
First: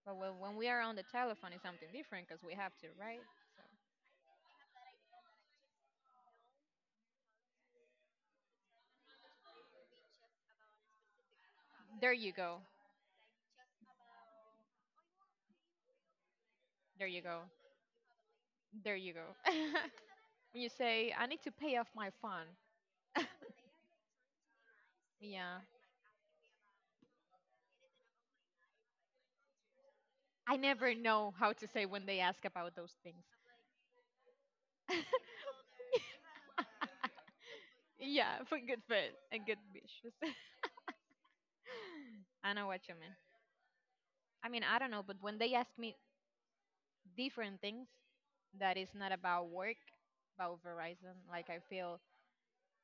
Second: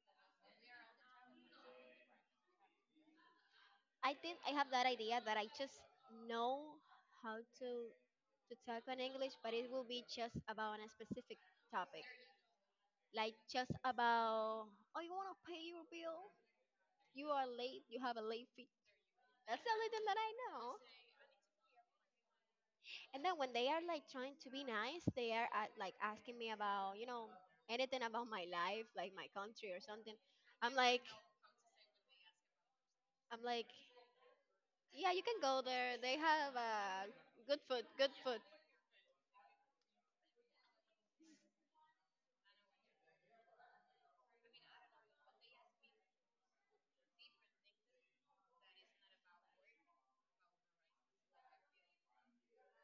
B: But when we are on the telephone, it's something different because we have to, right? So
A: I think I have that idea that I just know how to talk in English, but it will be just about a specific topic,
B: there you go.
A: like just about oh, you wanna pay your bill?
B: There you
A: You
B: go.
A: are late. You have a late fee.
B: There you go.
A: That's the only thing that I know.
B: You say, I need to pay off my phone.
A: And then when they are like trying to be nice, they are
B: Yeah.
A: like asking me about, anything about my life, like my country or something.
B: I
A: I'm
B: never
A: like,
B: know how to say when they ask about those things.
A: I'm like, yeah, you can go there. They have good food, good food.
B: Yeah, for good food and good wishes. I know what you mean. I mean, I don't know, but when they ask me different things that is not about work, about Verizon, like I feel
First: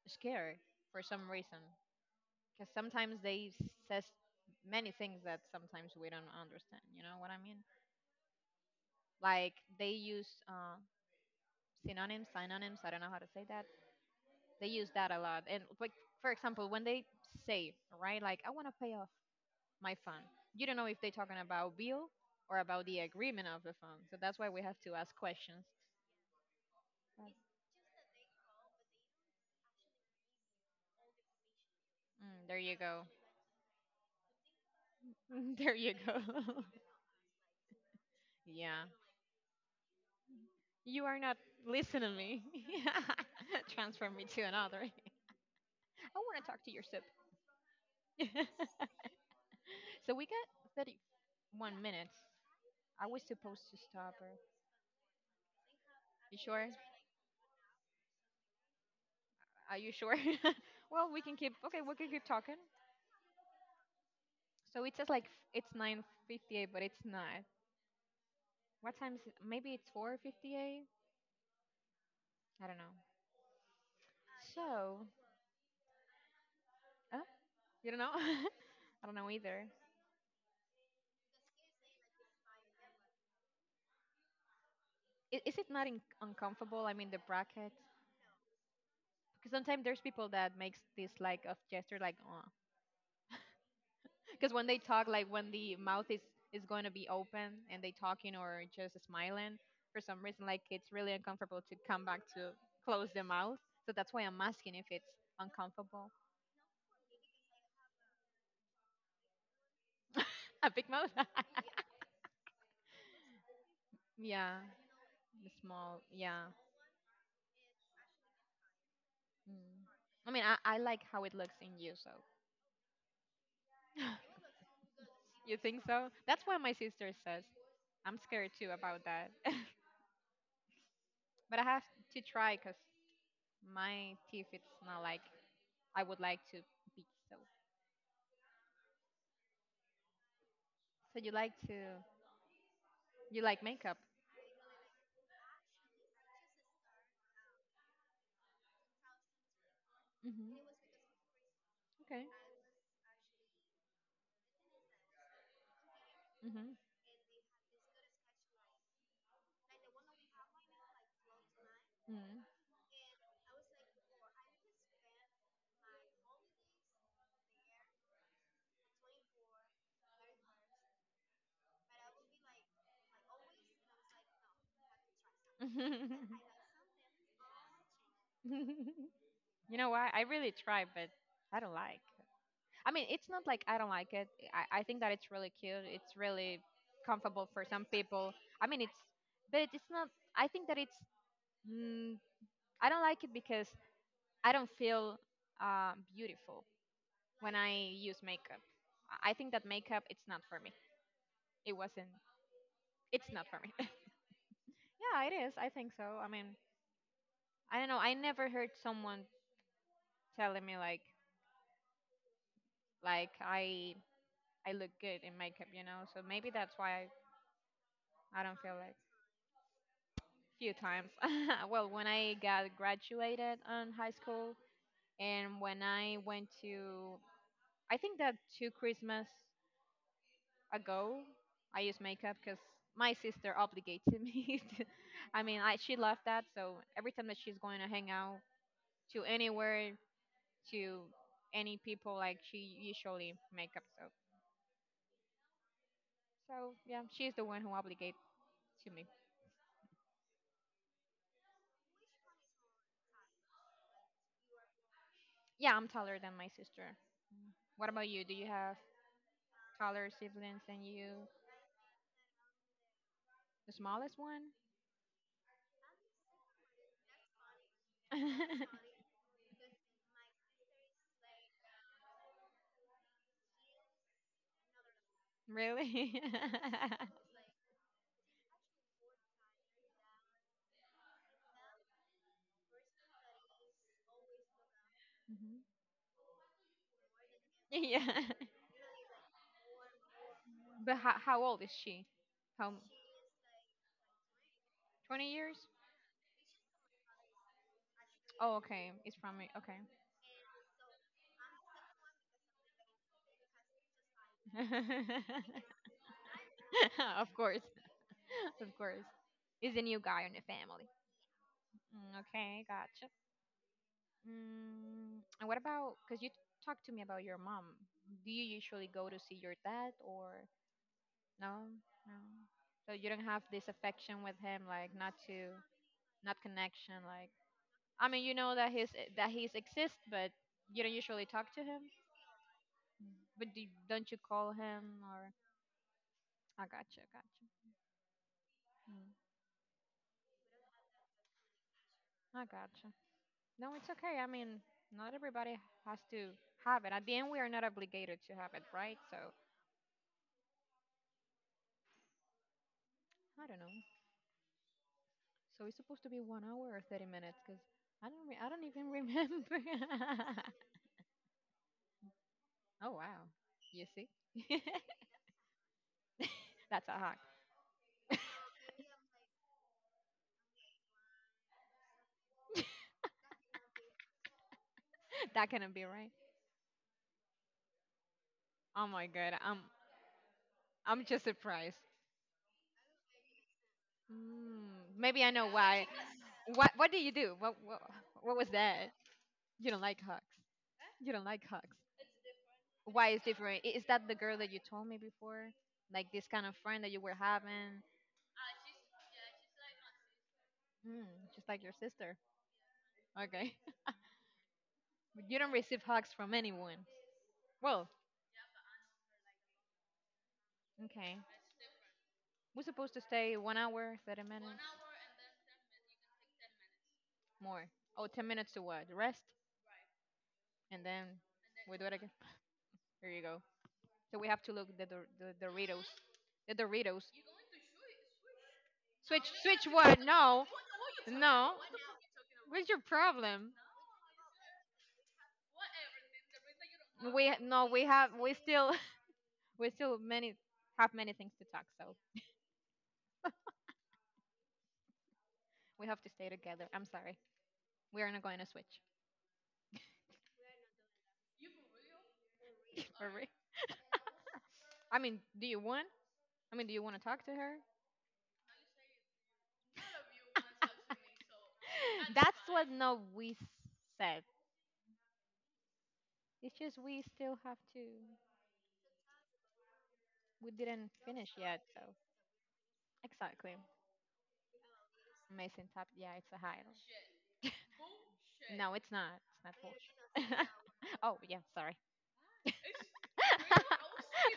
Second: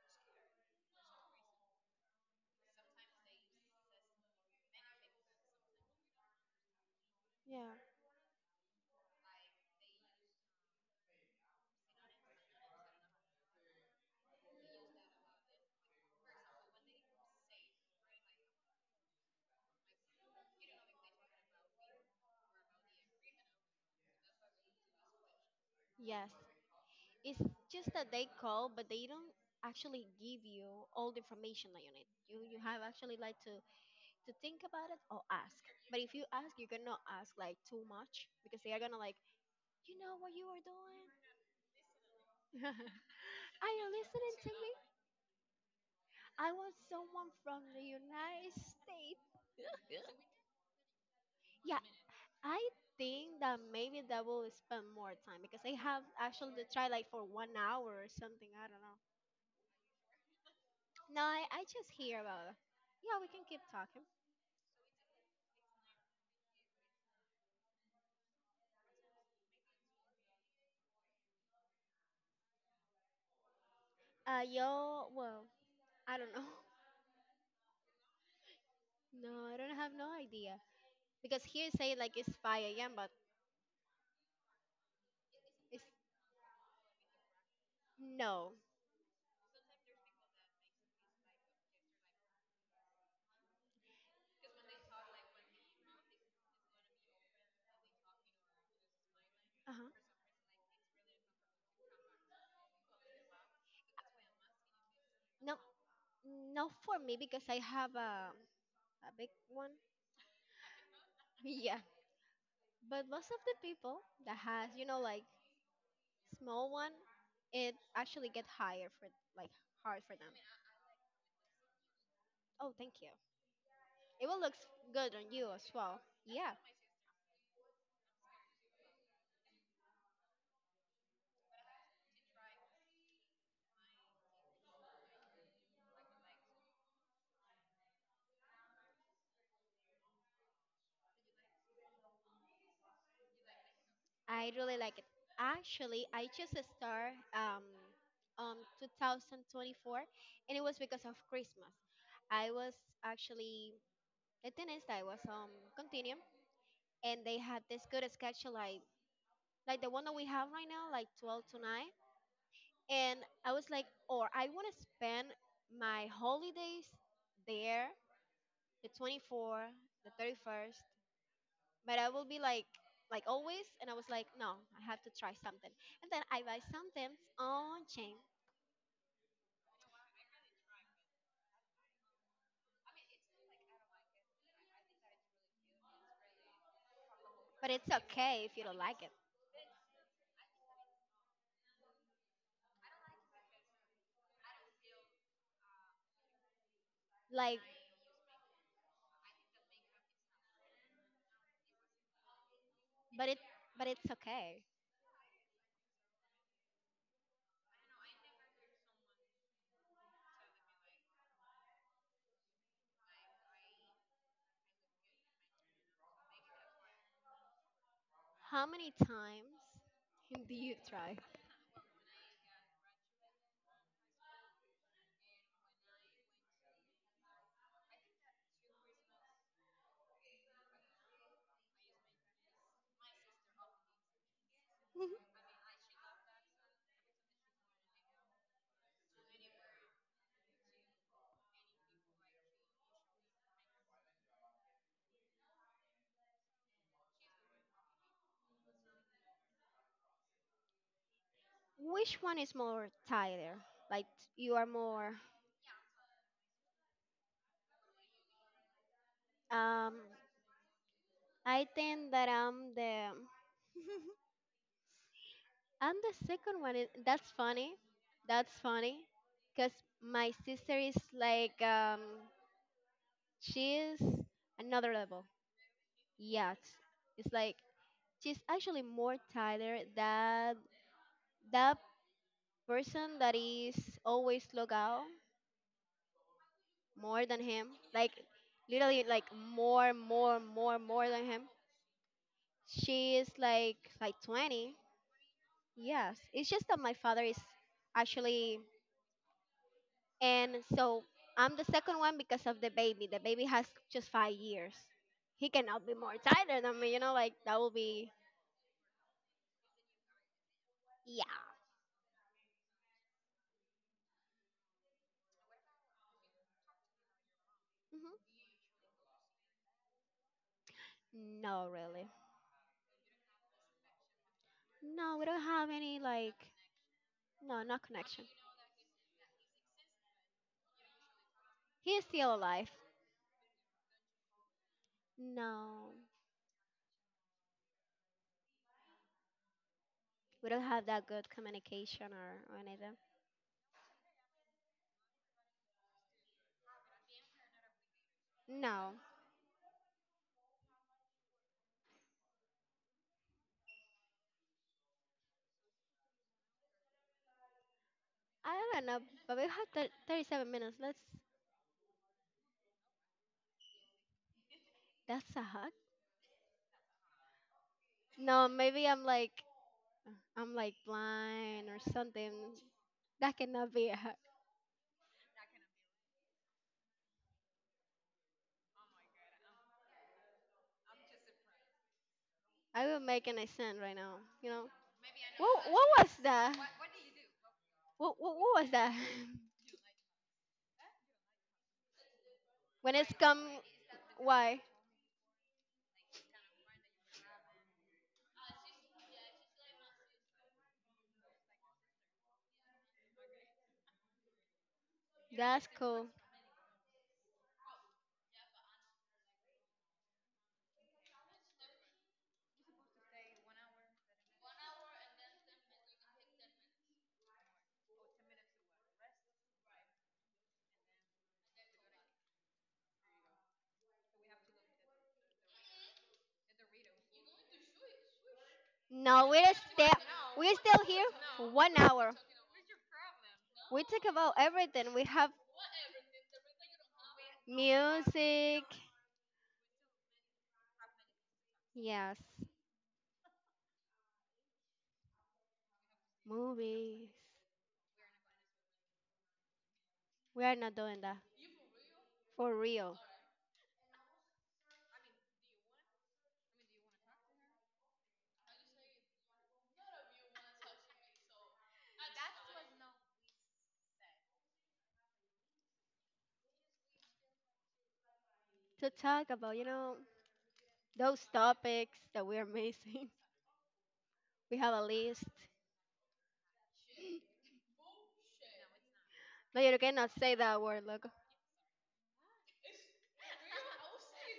B: scared for some reason. Because sometimes they says many things that sometimes we don't understand. You know what I mean?
A: Yeah.
B: Like they use synonyms, synonyms. I don't know how to say that. They use that a lot. And like for example, when they say right, like I want to pay off my phone, you don't know if they're talking about bill or about the agreement of the phone. So that's why we have to ask questions.
A: Yes. It's just that they call, but they don't actually give you all the information that you need. You
B: Mm, there
A: you
B: you
A: have
B: go.
A: actually like to think about it or ask.
B: There you
A: But if
B: go.
A: you ask, you cannot ask like too much because they are
B: Yeah.
A: gonna like, you know what you are doing.
B: You are not listening to me.
A: Are you
B: Transfer me
A: listening
B: to
A: to me?
B: another. I want to
A: I
B: talk to
A: want
B: your sip.
A: someone from the United States.
B: So we got 31
A: Yeah,
B: minutes.
A: I
B: I was
A: think that
B: supposed to
A: maybe
B: stop
A: that
B: her.
A: will spend more time because I have
B: You sure?
A: actually tried like for 1 hour or something. I don't know.
B: Are you sure? Well, we
A: No,
B: can
A: I,
B: keep.
A: I
B: Okay, we
A: just
B: can keep
A: hear about
B: talking.
A: it. Yeah, we can keep talking.
B: So it says like it's 9:58, but it's not. What time is it? Maybe it's 4:58. I don't know. So,
A: Yo, well, I don't know.
B: huh? You don't know? I don't know
A: No, I
B: either.
A: don't have no idea because here say like it's 5 a.m. but
B: Is it not
A: it's
B: uncomfortable? I mean, the brackets.
A: no.
B: Because sometimes there's people that makes this like of gesture, like oh, because when they talk, like when the mouth is going to be open and they talking or just smiling,
A: Uh huh.
B: for some reason, like it's really uncomfortable to come back to close the mouth. So that's why I'm asking if it's
A: No,
B: uncomfortable.
A: not for me because I have a big one.
B: A big mouth.
A: Yeah, but most of the people that
B: Yeah,
A: has like
B: the small. Yeah.
A: small one, it actually get higher for like
B: Mm.
A: hard for
B: I
A: them.
B: mean, I like how it looks in you. So
A: Oh, thank you. It will look good on
B: you
A: you as
B: think
A: well.
B: so? That's what
A: Yeah,
B: my sister says. I'm scared too about that. But I have to try because my teeth it's not like I would like to be so. So you like to you like makeup?
A: I really like it. Actually, I just started on 2024, and it
B: Hmm.
A: was because of Christmas.
B: Okay.
A: I was actually the thing is that I was continuum,
B: Hmm.
A: and they had this good schedule like the one that we have right now, like 12 to 9.
B: Mm.
A: And I was like, or I want to spend my holidays there the 24, the 31st. But I will be like always, and I was like, no, I have to try something. And then I buy something on chain,
B: You know what? I really try, but I don't like. I mean, it's not like I don't like it. I think that it's really cute. It's really comfortable for
A: but
B: some
A: it's
B: people.
A: okay if
B: I
A: you
B: mean,
A: don't
B: it's
A: like it.
B: but it's not. I think that it's. Mm, I don't like it because I don't feel beautiful when
A: Like,
B: I use makeup. I think that makeup it's not for me. It wasn't.
A: but
B: It's
A: it,
B: not for me. Yeah,
A: but it's okay.
B: it is. I think so. I mean, I don't know. I never heard someone telling me like like I look good in makeup, you know. So maybe that's why I don't
A: How
B: feel
A: many
B: like
A: times do you
B: few times.
A: try?
B: Well, when I got graduated on high school and when I went to I think that two Christmas ago, I used makeup because my sister obligated me. To, I mean, I, she loved that. So every time that she's going to hang out to anywhere to any people, like she usually makeup. So so yeah, she's the one who obligated to me.
A: Which one is more tighter? Like you are more.
B: Yeah, I'm taller than my sister. Mm. What about you? Do you have
A: Um,
B: taller siblings than you?
A: I think that I'm the.
B: The smallest one?
A: And the second one is that's funny. That's funny because my sister is like she's another level.
B: Really?
A: Yes. It's like she's actually more tighter than that person that is always logged out
B: Mhm.
A: more than him. Like
B: Yeah.
A: literally like more more more
B: But
A: more
B: how,
A: than him.
B: how old is she? How?
A: She is like 20.
B: 20 years?
A: Yes. It's just that my father is
B: Oh,
A: actually.
B: okay. It's from me. Okay.
A: And so I'm the second one because of the baby. The baby has just 5 years. He cannot be more tired than me, like
B: Of
A: that
B: course,
A: will be,
B: of course. Is the new guy in the family.
A: yeah.
B: Mm, okay, gotcha. Mm, and what about, because you talked to me about your mom. Do you usually go to see your dad or
A: Hmm. No,
B: no?
A: really.
B: No. So you don't have this affection with him, like
A: No,
B: not
A: we don't
B: to,
A: have any, like,
B: not connection, like.
A: no, not
B: I
A: connection.
B: mean, you know that he's exists, but you don't usually talk to him.
A: He is still alive.
B: But do, don't you call him or?
A: No,
B: I gotcha, gotcha. Mm,
A: we don't have that good communication or,
B: I
A: or
B: gotcha.
A: anything.
B: No, it's okay. I mean, not everybody has to have it. At the end, we are not obligated to have it,
A: No,
B: right? So I don't know. So it's supposed to be 1 hour or 30 minutes because I don't
A: I don't
B: even
A: know, but we
B: remember.
A: have 37 minutes. Let's,
B: Oh wow, you see,
A: that's a hug.
B: that's a hack.
A: No, maybe I'm like blind or something. That cannot be it.
B: That cannot be right. Oh my god, I'm just surprised.
A: I will make an accent right now. You know,
B: Mm, maybe I know
A: what
B: why.
A: was that?
B: What do you do? What
A: What what,
B: what was
A: what was
B: that?
A: that?
B: You don't like hugs. You don't like hugs.
A: When
B: Why
A: it's
B: is
A: come,
B: different? Is that the girl that
A: why?
B: you told me before? Like this kind of friend that you were having? Mm, just like your sister. Okay. You don't
A: That's
B: receive
A: cool.
B: hugs from anyone. Well, okay. We're supposed to stay 1 hour, 30 minutes, more. Oh, 10 minutes to what? Rest? And then we do it again. Here you go. So we have to look the the Doritos. The Doritos.
A: No,
B: Switch, switch what? No.
A: we're still here for
B: No.
A: 1 hour.
B: What's your problem?
A: We talk about everything. We have
B: We no, we have we
A: music.
B: still we still many have many things to talk, so
A: Yes,
B: we have to stay together. I'm
A: movies.
B: sorry. We are not going to switch.
A: We are not doing that for real.
B: For real. I mean, do you want? I mean, do you want to talk to her? That's what no we said. It's just we still have to
A: To talk about,
B: we didn't
A: those
B: finish yet. So
A: topics that we are missing.
B: exactly,
A: We have a list.
B: amazing top. Yeah, it's a highlight. No, it's not. It's not
A: No, you cannot say
B: bullshit.
A: that word, look.
B: Oh yeah, sorry.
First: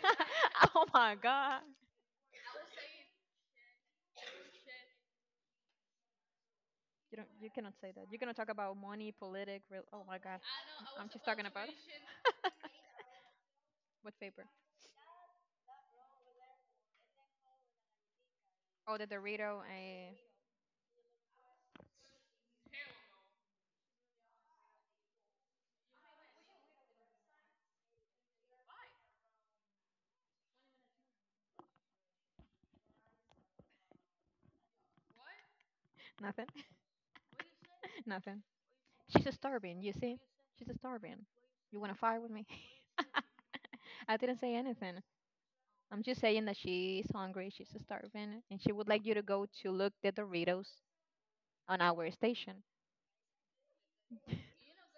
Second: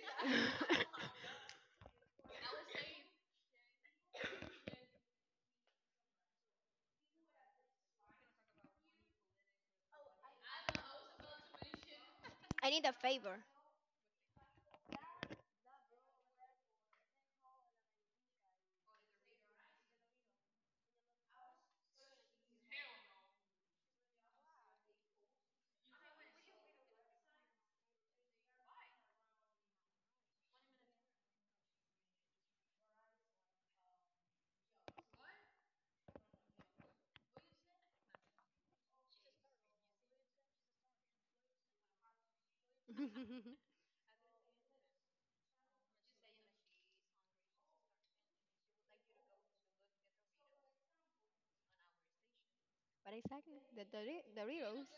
B: Oh my god. You don't. You cannot say that. You're gonna talk about money, politic. Real, oh my god. I'm just talking about
A: I need a favor.
B: what paper. Oh, the Dorito. I nothing. Nothing. She's a starving. You see, she's a starving. You wanna fight with me? I didn't say anything. I'm just saying that she's hungry, she's starving, and she would like you to go to look the Doritos on our station.
A: But exactly, the Doritos.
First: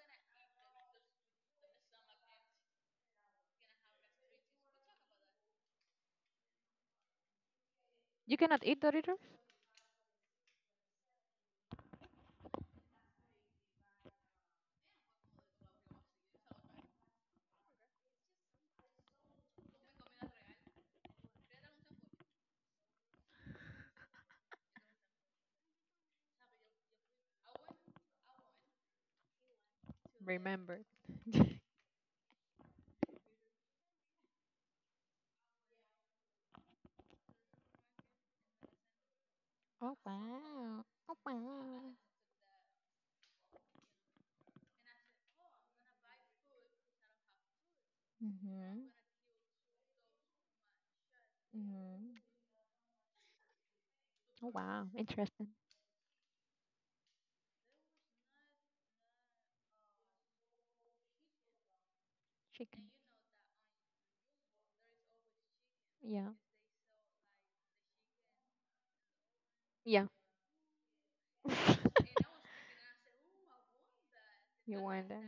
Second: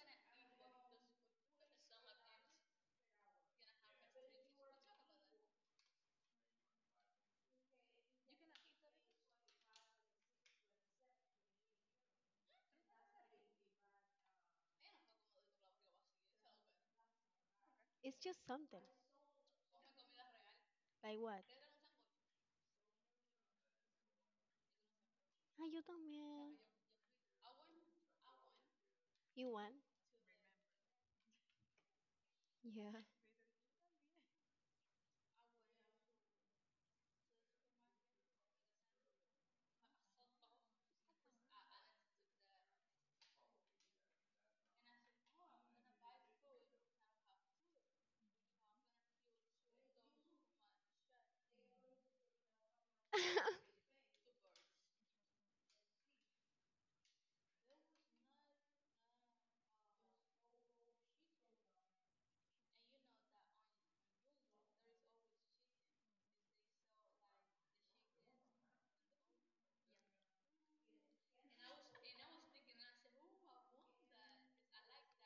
B: You cannot eat Doritos?
A: It's just something. Like what? Ah, you don't mean you want?
B: Remember.
A: Yeah.
B: Oh, wow. Oh, wow. Mm-hmm. Hmm. Oh, wow. Interesting. Chicken. Yeah. Yeah. You want that.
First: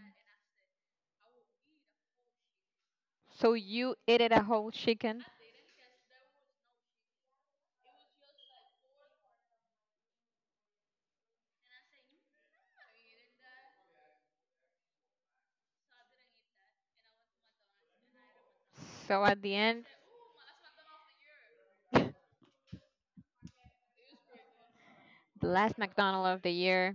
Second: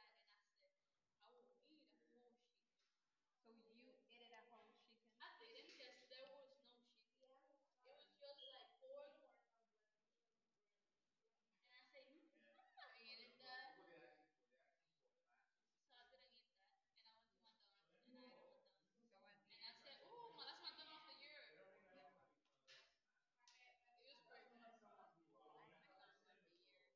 B: So you ate it a whole chicken. So at the end, the last McDonald's of the year.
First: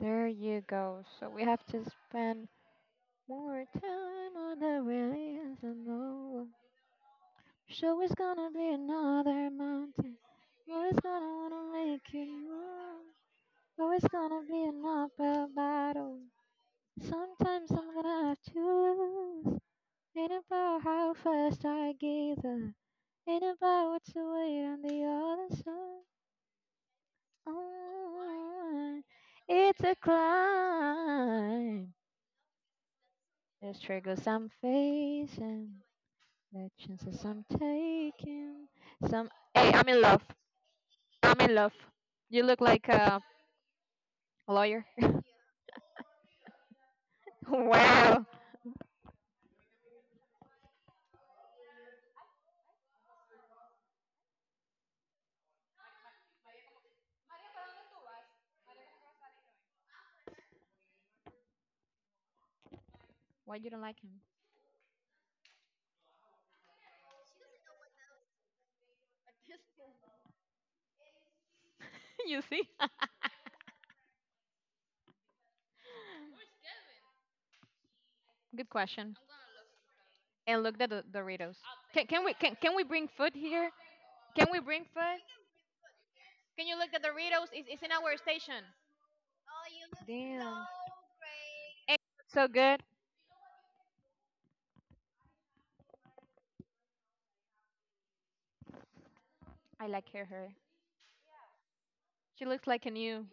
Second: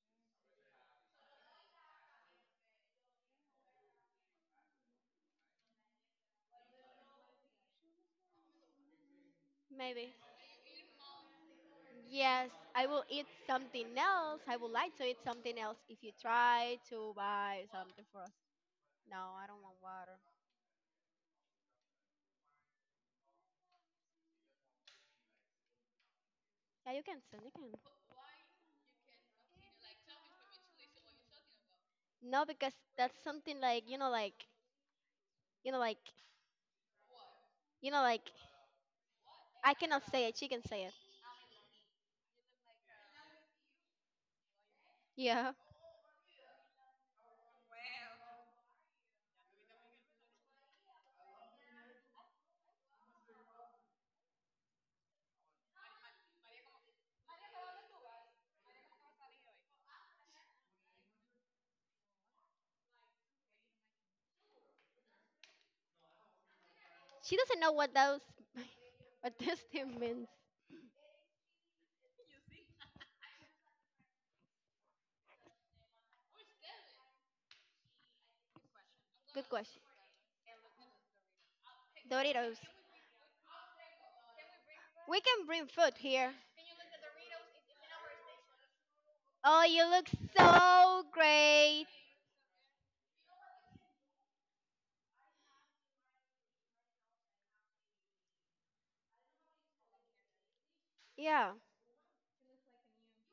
B: There you go. So we have to spend more time on the release and all. So it's gonna be another
A: Maybe.
B: mountain. Oh, it's gonna wanna make it
A: Yes, I will
B: move.
A: eat something
B: Oh, it's
A: else.
B: gonna
A: I
B: be
A: would
B: an
A: like to eat
B: uphill
A: something else if you
B: battle.
A: try to buy
B: Sometimes I'm
A: something for
B: gonna
A: us.
B: have
A: No,
B: to
A: I
B: lose.
A: don't want water.
B: Ain't about how fast I gather. Ain't about what's to on the other side.
A: Yeah, you can send, you can.
B: Oh, it's a climb.
A: No, because that's something
B: There's
A: like,
B: triggers
A: like,
B: I'm facing.
A: like,
B: There are chances I'm
A: like,
B: taking. Some. Hey,
A: I
B: I'm in
A: cannot
B: love.
A: say it. She can say it.
B: I'm in love. You look like a lawyer.
A: Yeah.
B: Wow. Why you don't like him?
A: She doesn't know what those, what this thing means.
B: You see? Good question.
A: Good question.
B: And look at the Doritos. Can, can we can,
A: Doritos.
B: can we bring food here? Can we bring food?
A: We can bring food here.
B: Can you look at the Doritos? It's in our station.
A: Oh, you look
B: Damn.
A: so great.
B: Hey, so good. I like her. Her.
A: Yeah.
B: She looks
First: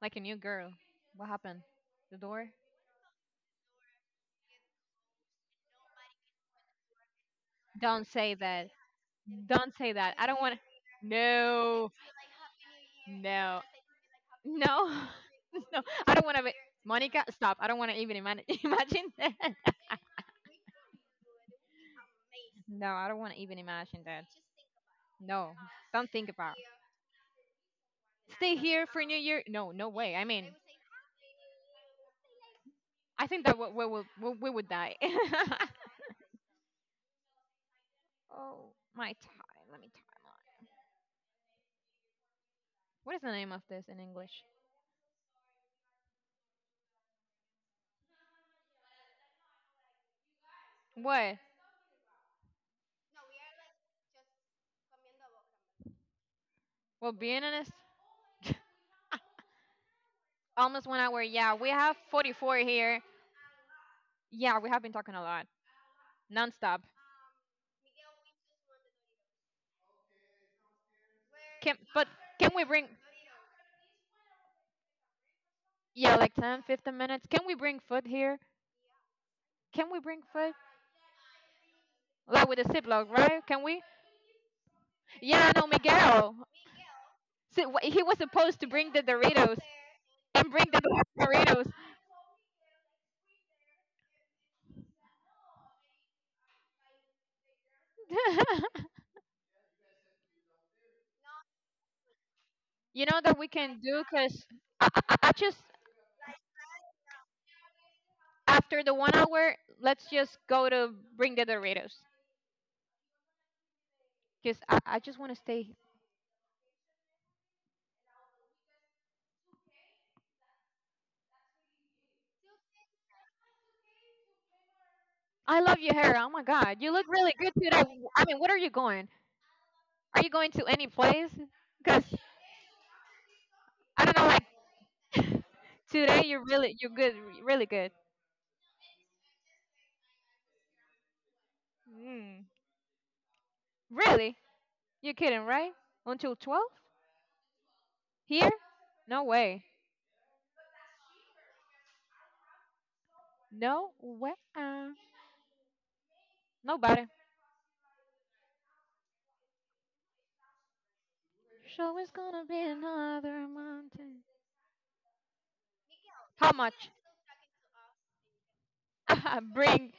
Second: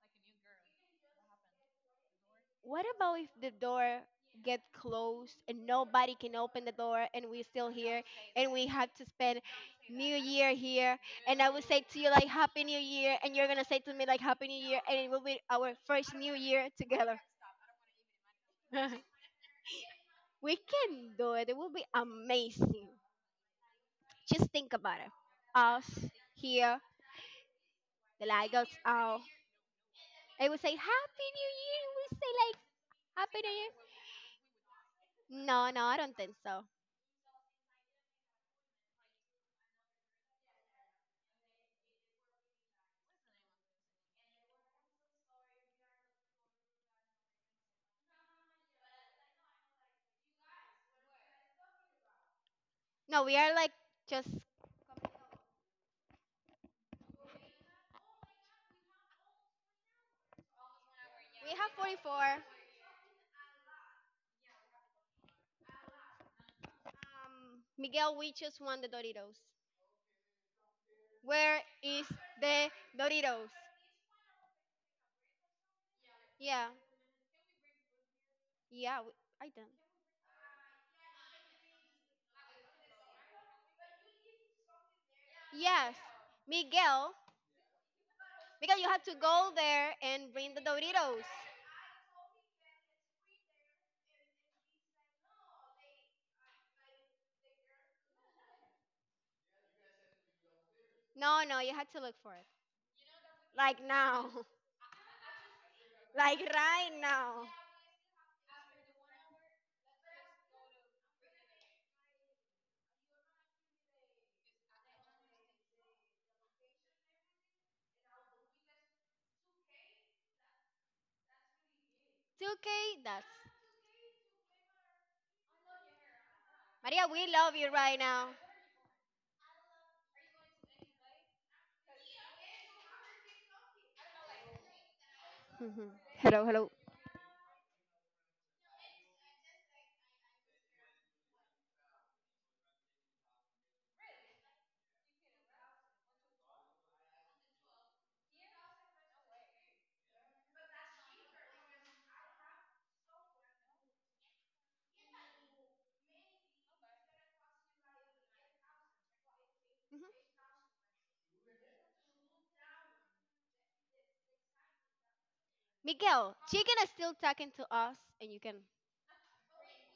B: like a new girl. What happened? The door?
A: What about if the door gets closed and nobody can open the door and we're still here
B: Don't say
A: and we
B: that.
A: have to spend
B: Don't say that.
A: New
B: I don't
A: Year
B: want.
A: here, and I will say
B: No.
A: to you like Happy New Year and you're
B: No.
A: gonna say to me like Happy New Year,
B: No,
A: and it will be our
B: no, I
A: first
B: don't
A: New
B: want to.
A: Year together.
B: Monica, stop! I don't want to even imagine that.
A: We can do it. It will be
B: No,
A: amazing.
B: I don't want to even imagine that.
A: Just think about it.
B: No,
A: Us
B: don't think about.
A: here, the light
B: Stay
A: goes
B: here for New
A: out.
B: Year? No, no way. I
A: They
B: mean,
A: will say Happy New Year. We say like
B: I
A: Happy
B: think
A: New
B: that we
A: Year?
B: we will we, we would die.
A: No, no, I don't think so.
B: Oh, my time. Let me time on. What is the name of this in English? What?
A: No, we are like just we
B: Well, being honest, almost 1 hour. Yeah, we
A: have
B: have
A: 44.
B: 44 here. Yeah, we have been talking a lot, nonstop.
A: Miguel, we just won the Doritos. Where
B: Can
A: is
B: but can we
A: the
B: bring
A: Doritos?
B: yeah, like 10,
A: Yeah,
B: 15 minutes. Can we bring food here?
A: yeah, we, I don't.
B: Can we bring food? Like with a Ziploc, right? Can we? Yeah, no,
A: Yes,
B: Miguel.
A: Miguel,
B: See, he was supposed to
A: Miguel, you
B: bring
A: have
B: the
A: to go
B: Doritos
A: there and
B: and
A: bring the
B: bring the
A: Doritos.
B: Doritos.
A: No, no, you have to look for it.
B: You know that we can
A: Like
B: do
A: now,
B: because I just,
A: like right now.
B: after the 1 hour, let's just go to bring the Doritos because I just want to stay.
A: 2K, that's
B: I love your hair. Oh my God. You look
A: Maria. We
B: really good
A: love you
B: today.
A: right
B: I
A: now.
B: mean, what are you going? Are you going to any place? Because I don't know, like today
A: Hello, hello.
B: you're good, really good. Mm. Really? You're kidding, right? Until 12? Here? No way. No way. Nobody.
A: Mhm.
B: So it's gonna be another mountain.
A: Miguel,
B: How
A: chicken
B: much?
A: is still talking to us, and you can.
B: Bring.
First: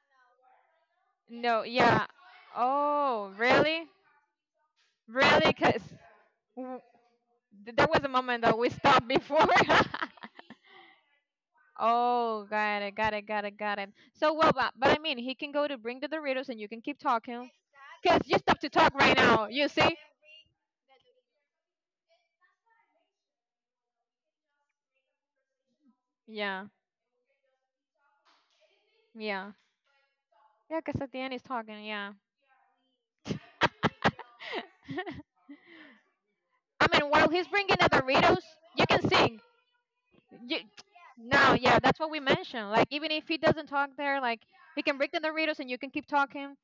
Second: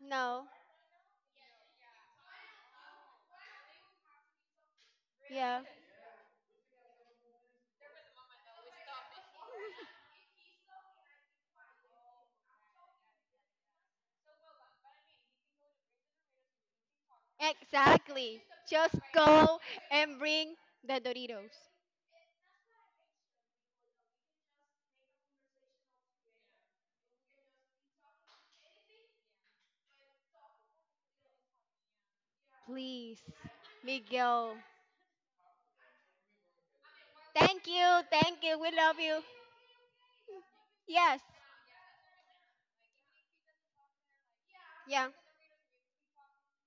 A: No.
B: No, yeah. Oh, really? Really?
A: Yeah.
B: Because that was a moment that we stopped before. Oh, got it, got it, got it, got it. So well, but I mean, he can go to bring the Doritos, and you can keep talking. Cause you
A: Exactly.
B: stop to
A: Just
B: talk right now.
A: go
B: You see?
A: and bring the Doritos.
B: Yeah, yeah, yeah. Cause at the end he's talking. Yeah.
A: Please. Miguel.
B: I mean, while he's
A: Thank
B: bringing the
A: you. Thank
B: Doritos,
A: you. We
B: you
A: love
B: can
A: you.
B: sing. You,
A: Yes.
B: no, yeah, that's what we mentioned. Like, even if he doesn't talk there, like, he can
A: Yeah.
B: bring the Doritos and you can keep talking.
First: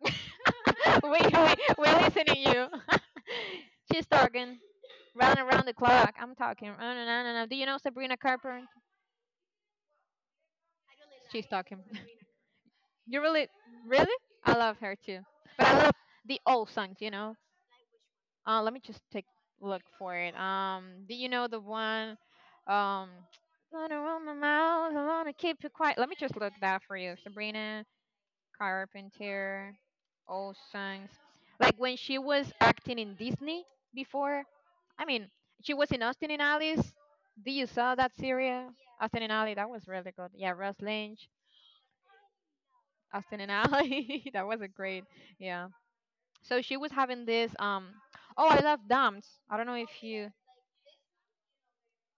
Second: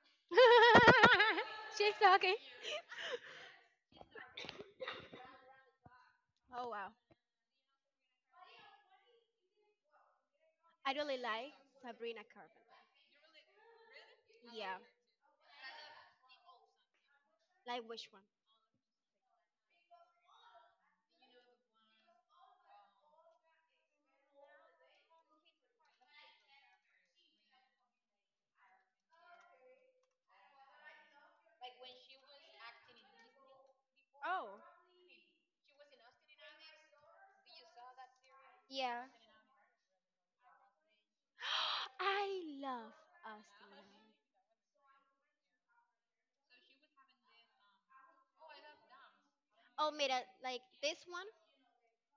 B: we,
A: She's
B: we're listening
A: talking.
B: to you. She's talking. Round and round the clock. I'm talking.
A: Oh, wow.
B: No, no, no, no. Do you know Sabrina Carpenter?
A: I really
B: She's
A: like
B: talking.
A: Sabrina Carpenter.
B: You really, really? I
A: Yeah.
B: love her too. But I love the old songs. You know.
A: Like which one?
B: Let me just take a look for it. Do you know the one? Um, Gonna run my mouth. I wanna keep you quiet. Let me just look that for you, Sabrina Carpenter, all songs. Like when she was acting in Disney before.
A: Oh.
B: I mean, she was in Austin and Alice. Did you saw that series?
A: Yeah.
B: Austin and Alice, that was really good. Yeah, Russ Lynch,
A: I love
B: Austin and Alice.
A: Austin.
B: That was a great. Yeah. So she was having this. Oh, I love Dams. I don't know
A: Oh,
B: if
A: mira.
B: you
A: Like this one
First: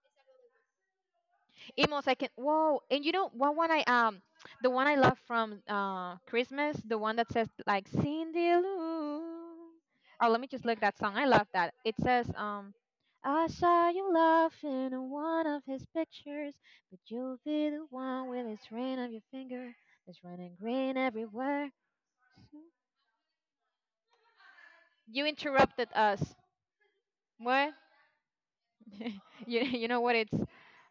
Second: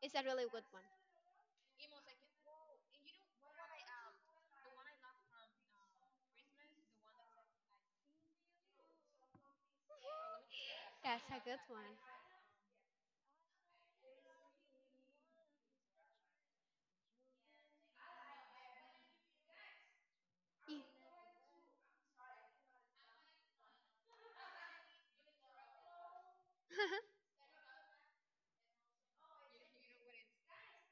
A: is a really good one.
B: Emos, I can. Whoa! And you know what one I the one I love from Christmas, the one that says like Cindy Lou. Oh, let me just look that song.
A: That's
B: I
A: a
B: love
A: good
B: that.
A: one.
B: It says I saw you laughing in one of his pictures, but you'll be the one with his ring on your finger. That's right. You interrupted us. What? You know what? It's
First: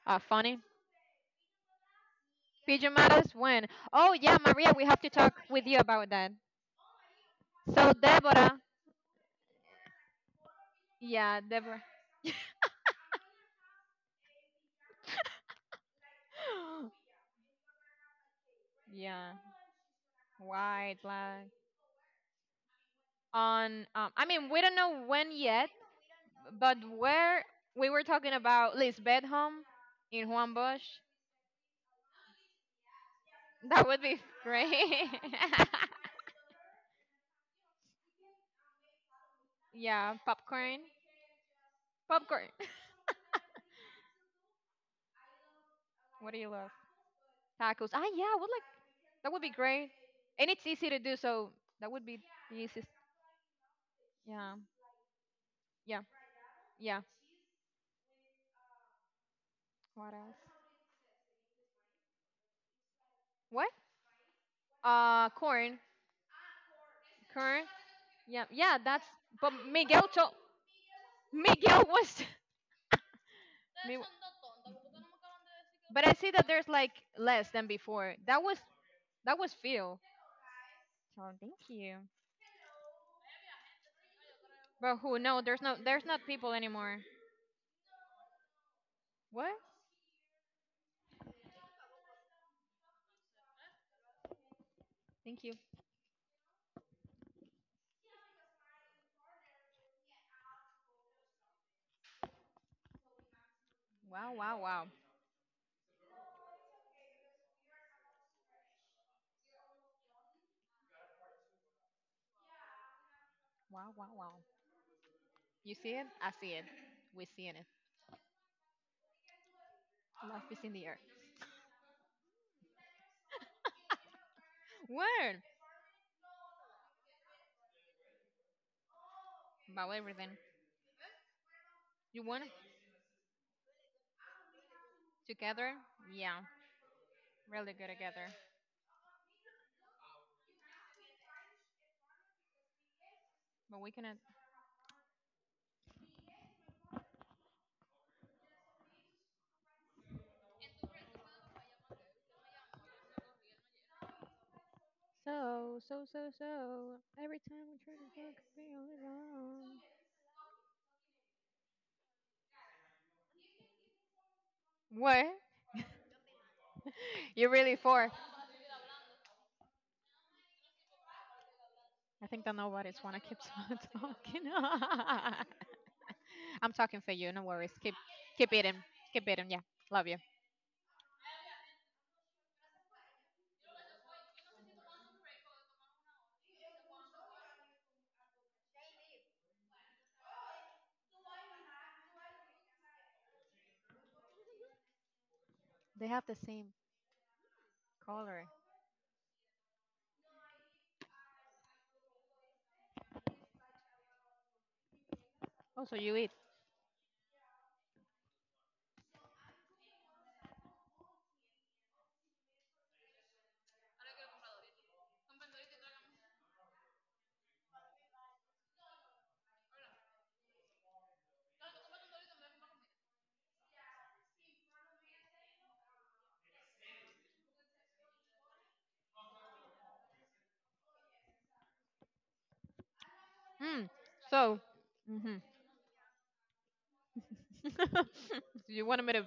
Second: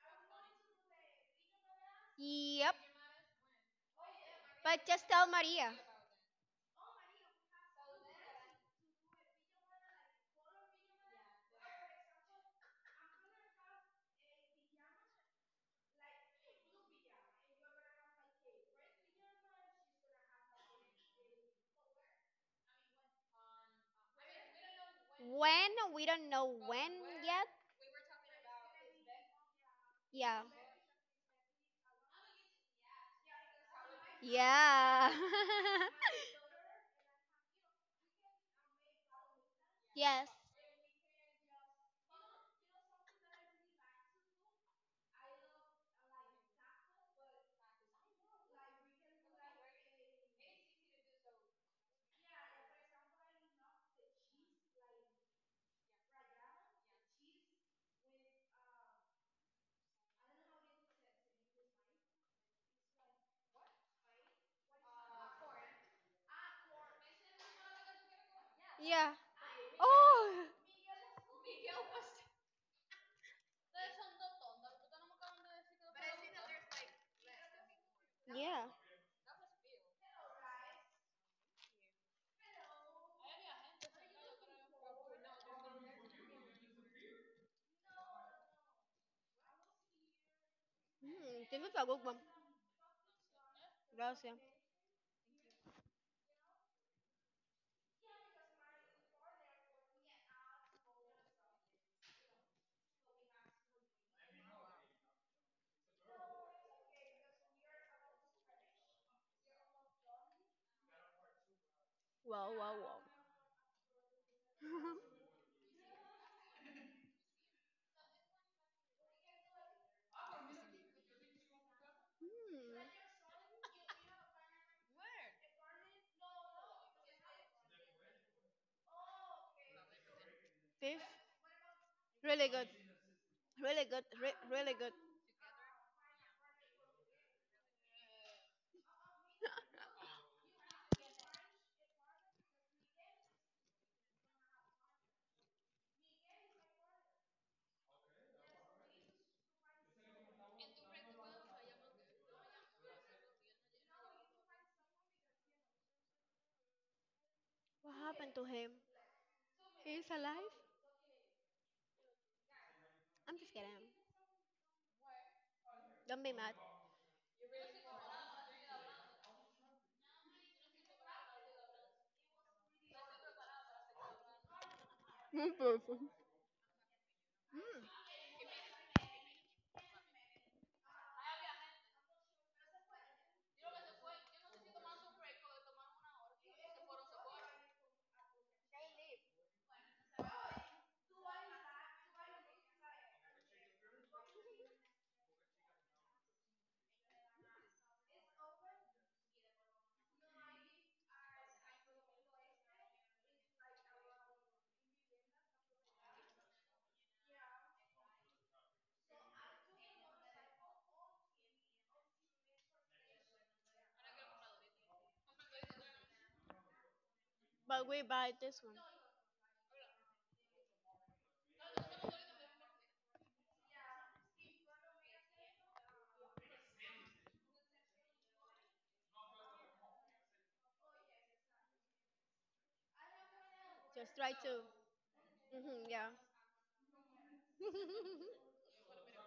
B: funny.
A: Yep,
B: Pigeon Matters when? Oh yeah, Maria,
A: but
B: we have
A: just
B: to
A: tell
B: talk with
A: Maria.
B: you about that. So Deborah, yeah, Deborah. Yeah, white, black. On, I mean, we don't know when yet,
A: When? We don't know
B: but
A: when
B: where
A: yet.
B: we were talking about Lisbeth home in
A: Yeah.
B: Juan Bosch, that would be great.
A: Yeah.
B: Yeah,
A: Yes.
B: popcorn, popcorn. What do you love? Tacos. Ah, yeah, I would like. That would be great, and it's easy to do. So that would be the easiest. Yeah, yeah, yeah. What else? What? Corn, corn. Yeah, yeah. That's.
A: Yeah.
B: But Miguel told
A: Oh,
B: Miguel was. No. But I see that there's like less than before.
A: yeah.
B: That was Phil. So thank you. But who? No, there's not people anymore. What?
A: Hmm, this is a good one. Gracias.
B: Thank you. Wow, wow, wow, wow, wow, wow. You see it? I see it. We seeing it. Life is in the air.
A: Hmm,
B: Word about everything.
A: this
B: You want
A: really
B: it?
A: good. Really good. Really good.
B: Together? Yeah, really good together. But we cannot.
A: What happened to him? He's alive? I'm just kidding.
B: What?
A: Don't be mad.
B: You're really for? I think that nobody's wanna keep talking.
A: One person.
B: I'm talking for you. No worries.
A: Hmm.
B: Keep eating. Keep eating. Yeah, love you. They have the same color. Oh, so you eat.
A: But we buy this one.
B: Mm.
A: Just try
B: So,
A: to.
B: hmm
A: Hmm, yeah.
B: you wanted me to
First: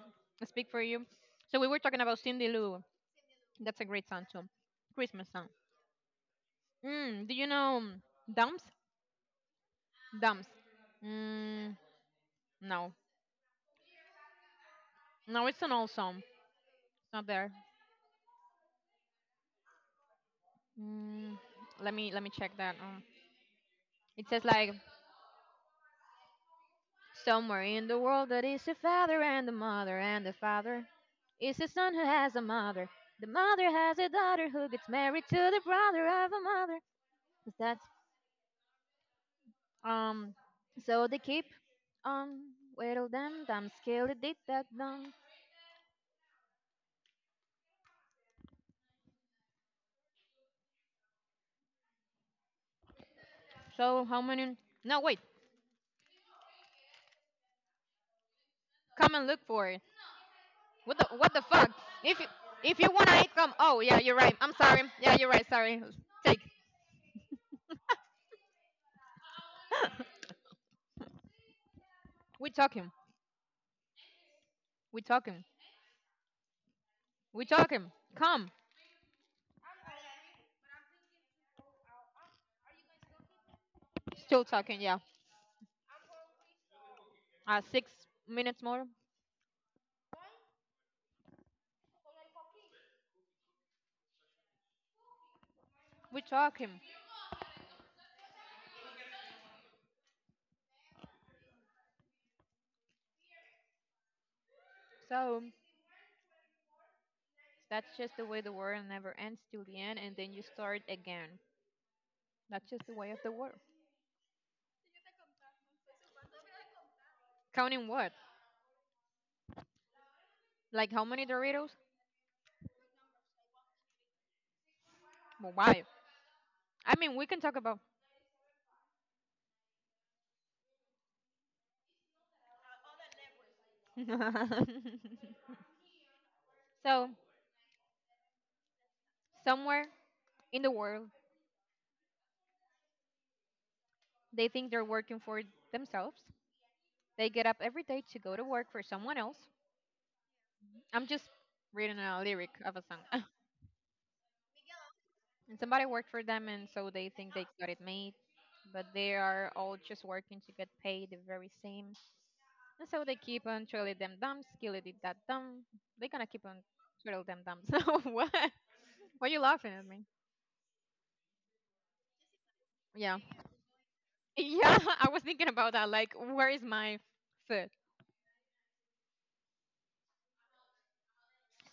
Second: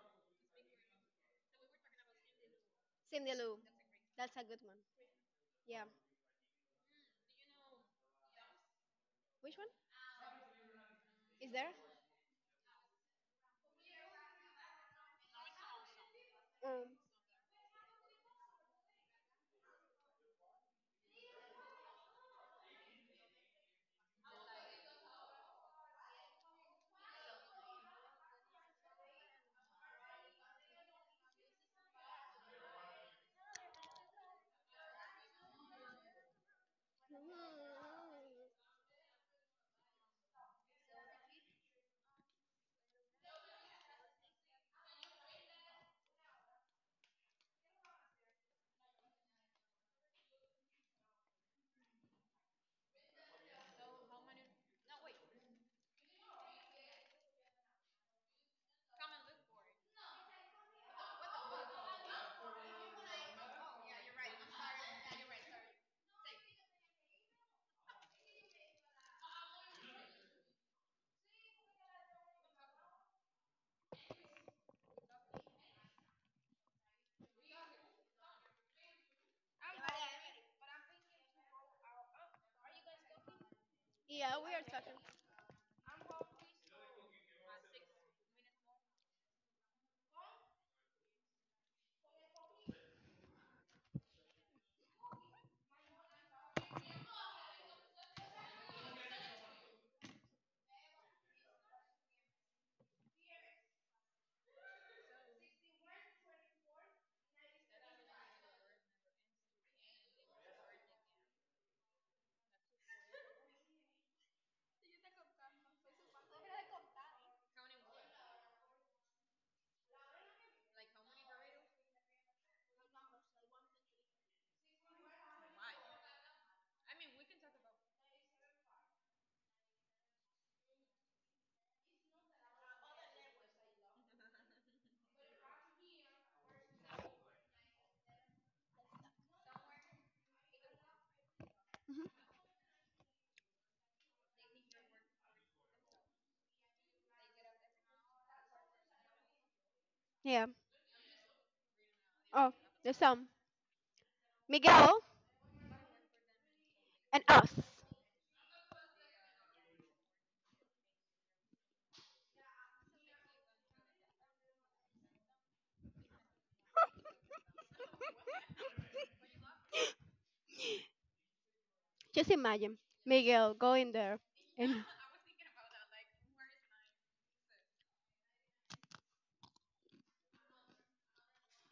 B: speak for you. So we were talking about Cindy Lou.
A: Cindy Lou.
B: That's a great song
A: That's
B: too.
A: a good one.
B: Christmas song.
A: Yeah.
B: Mm. Do you know Dumps?
A: Which one
B: Dumps.
A: is there?
B: Mm. No. No, it's an old song.
A: Um.
B: It's not there. Mm. Let me check that. It says like somewhere in the world that is a father and a mother and a father. It's a son who has a mother. The mother has a daughter who gets married to the brother of a mother. Is that um? So they keep on whittle them dum skillet did that dum. So how many? No wait, come and look for it. What the fuck? If you if you wanna eat come, oh yeah you're right. I'm sorry. Yeah you're right. Sorry. Take. We talking. We talking. We talking. Come.
A: Yeah,
B: Still
A: we are
B: talking.
A: talking.
B: Yeah. 6 minutes more. We talking. So that's just the way the world never ends till the end, and then you start again. That's just the way of the world. Counting what? Like how many Doritos? Well, why? I mean, we can talk about. So, somewhere in the world, they think they're working for themselves. They get up every day to go to work for someone else.
A: Yeah.
B: I'm just reading a lyric
A: Oh,
B: of a
A: there's
B: song.
A: some. Miguel
B: And somebody worked for them, and so they
A: and
B: think they
A: us.
B: got it made. But they are all just working to get paid the very same. And so they keep on trilly them dumps, skilly did that dumb. They gonna keep on trilly them dumps. So what? Why are you laughing at me?
A: Just imagine
B: Yeah.
A: Miguel going there.
B: Yeah,
A: And
B: I was thinking about that. Like, where is my foot?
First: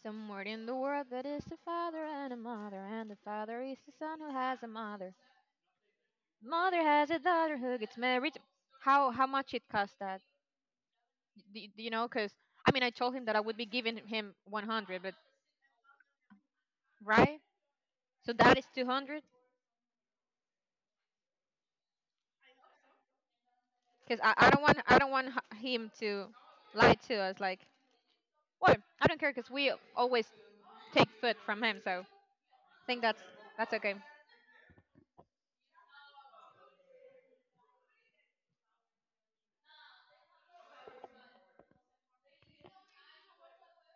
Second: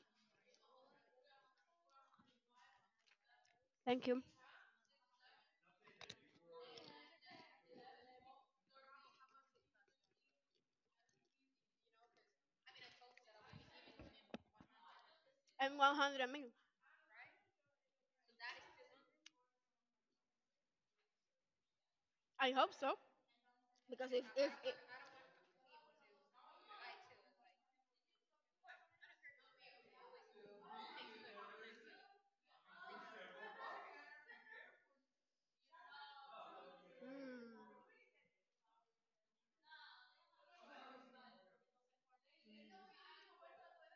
B: Somewhere in the world that is a father and a mother, and the father is the
A: thank
B: son
A: you.
B: who has a mother. Mother has a daughter who gets married. How much it cost that? Do you know? Cause I mean, I told him that I would be giving him 100, but
A: And 100 minutes.
B: right? So that is 200.
A: I hope so. Because
B: Because
A: if
B: I
A: if
B: don't
A: it,
B: want I don't want him to lie to us. Like, well, I don't care because we always take food from him. So I think that's okay.
A: mm,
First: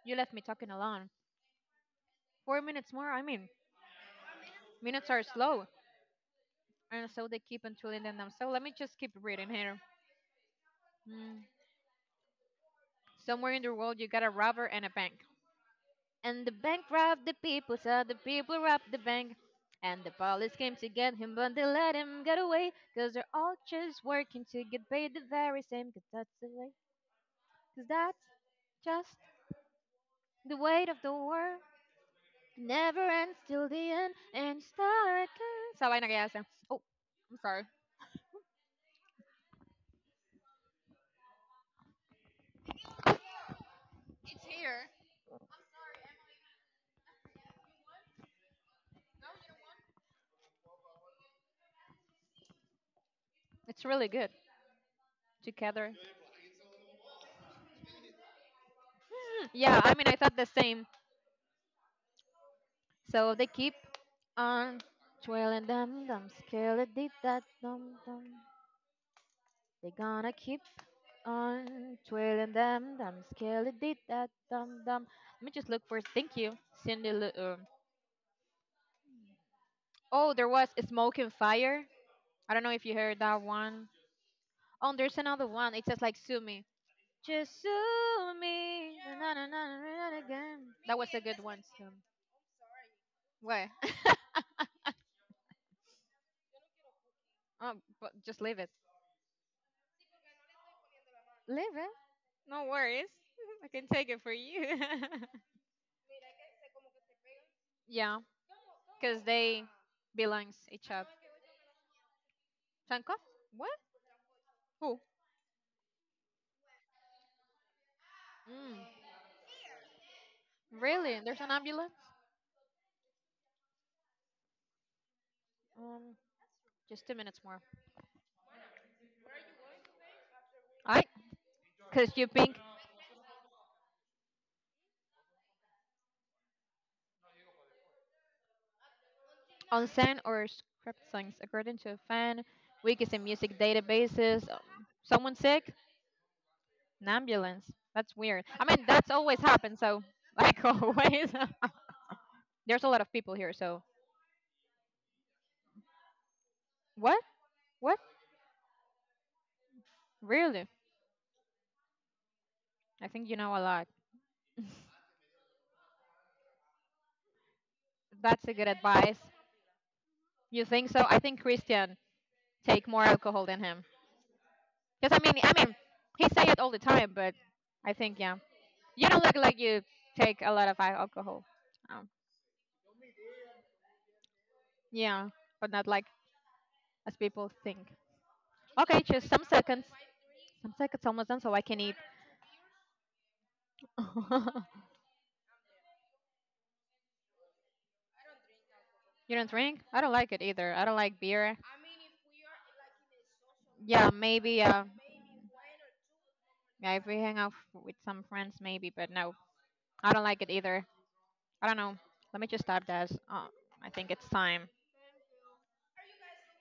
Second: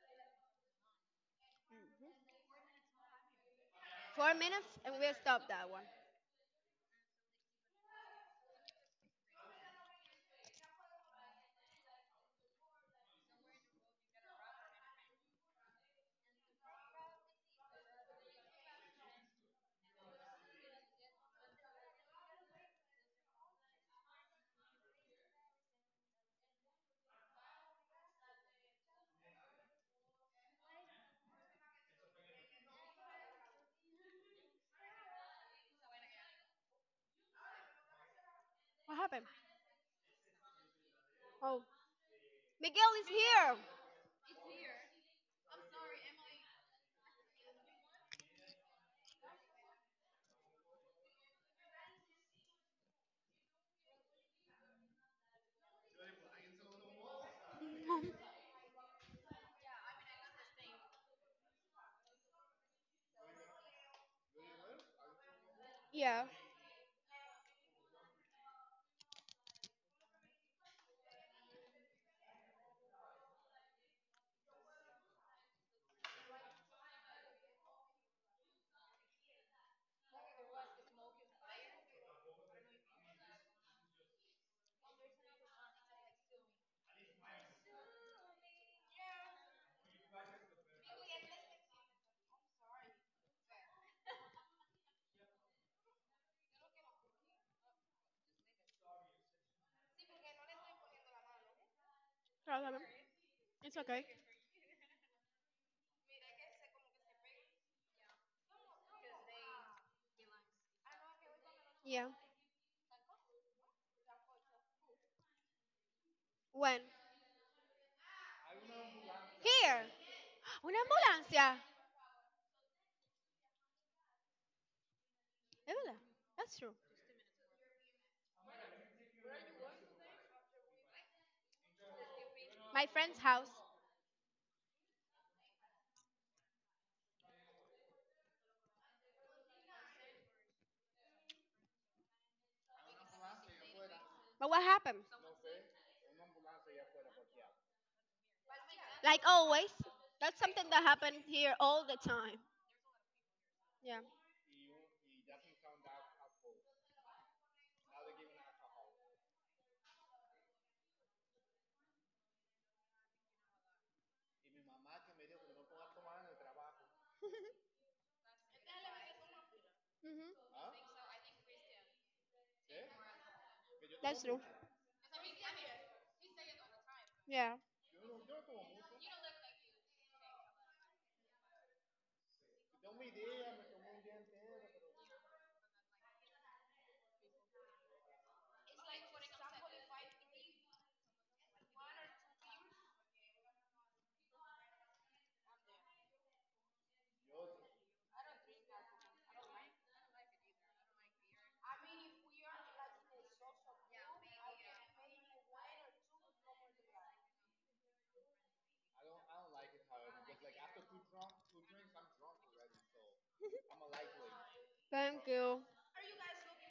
B: You left me talking alone. 4 minutes more. I mean,
A: 4 minutes and
B: minutes
A: we'll
B: are
A: stop
B: slow,
A: that one.
B: and so they keep on tooling them. So let me just keep reading here. Hmm. Somewhere in the world, you got a robber and a bank, and the bank robbed the people, so the people robbed the bank. And the police came to get him, but they let him get away. Cause they're all just working to get paid the very same. Cause that's the way. Cause that's just the weight of the world. Never ends till the end and you start again. Esa vaina que hacen. Oh, I'm sorry.
A: What happened? Oh, Miguel is here.
B: It's here. It's really good together. Hmm, yeah, I mean, I thought the same. So they keep on twirling them,
A: Yeah.
B: them, skillet did that, dum, dum. They gonna keep on twirling them, them, skillet did that, dum, dum. Let me just look for, thank you, Cindy. Oh, there was Smoke and Fire. I don't know if you heard that one. Oh, there's another one. It says like "Sue me, just sue me." Na, na, na, na, na, na, again. That was a good one. So. What? Oh, but just leave it. Leave it. No
A: Problem.
B: worries. I
A: It's
B: can
A: okay.
B: take it for you. Yeah, because they belongs each other.
A: Yeah.
B: Shankov? What? Who?
A: When?
B: Mm,
A: Here, una
B: really? There's an
A: ambulancia.
B: ambulance?
A: Es verdad.
B: Um,
A: That's true.
B: just 2 minutes more. All right. Because you pink
A: My friend's house.
B: onsen or script songs according to a fan, weakest in music databases.
A: But what happened?
B: Someone sick? An ambulance. That's weird. I mean, that's
A: Like
B: always
A: always,
B: happened. So,
A: that's
B: like
A: something that happened
B: always,
A: here all the time.
B: there's a lot of people here. So,
A: Yeah.
B: what? What? Really? I think you know a lot. That's a good advice.
A: Mhm.
B: You think so? I think Christian take more alcohol than him.
A: That's true.
B: Cause I mean, he say it all the time, but
A: Yeah.
B: I think yeah, you don't look like you take a lot of alcohol. Um, yeah, but not like as people think. Okay, just some seconds. Some seconds almost done, so I can eat. You don't drink? I don't like it either. I don't like beer. Yeah, maybe. Yeah, if we hang out with some friends, maybe. But no, I don't like it either. I don't know. Let me just stop this. I think it's time.
A: Thank you.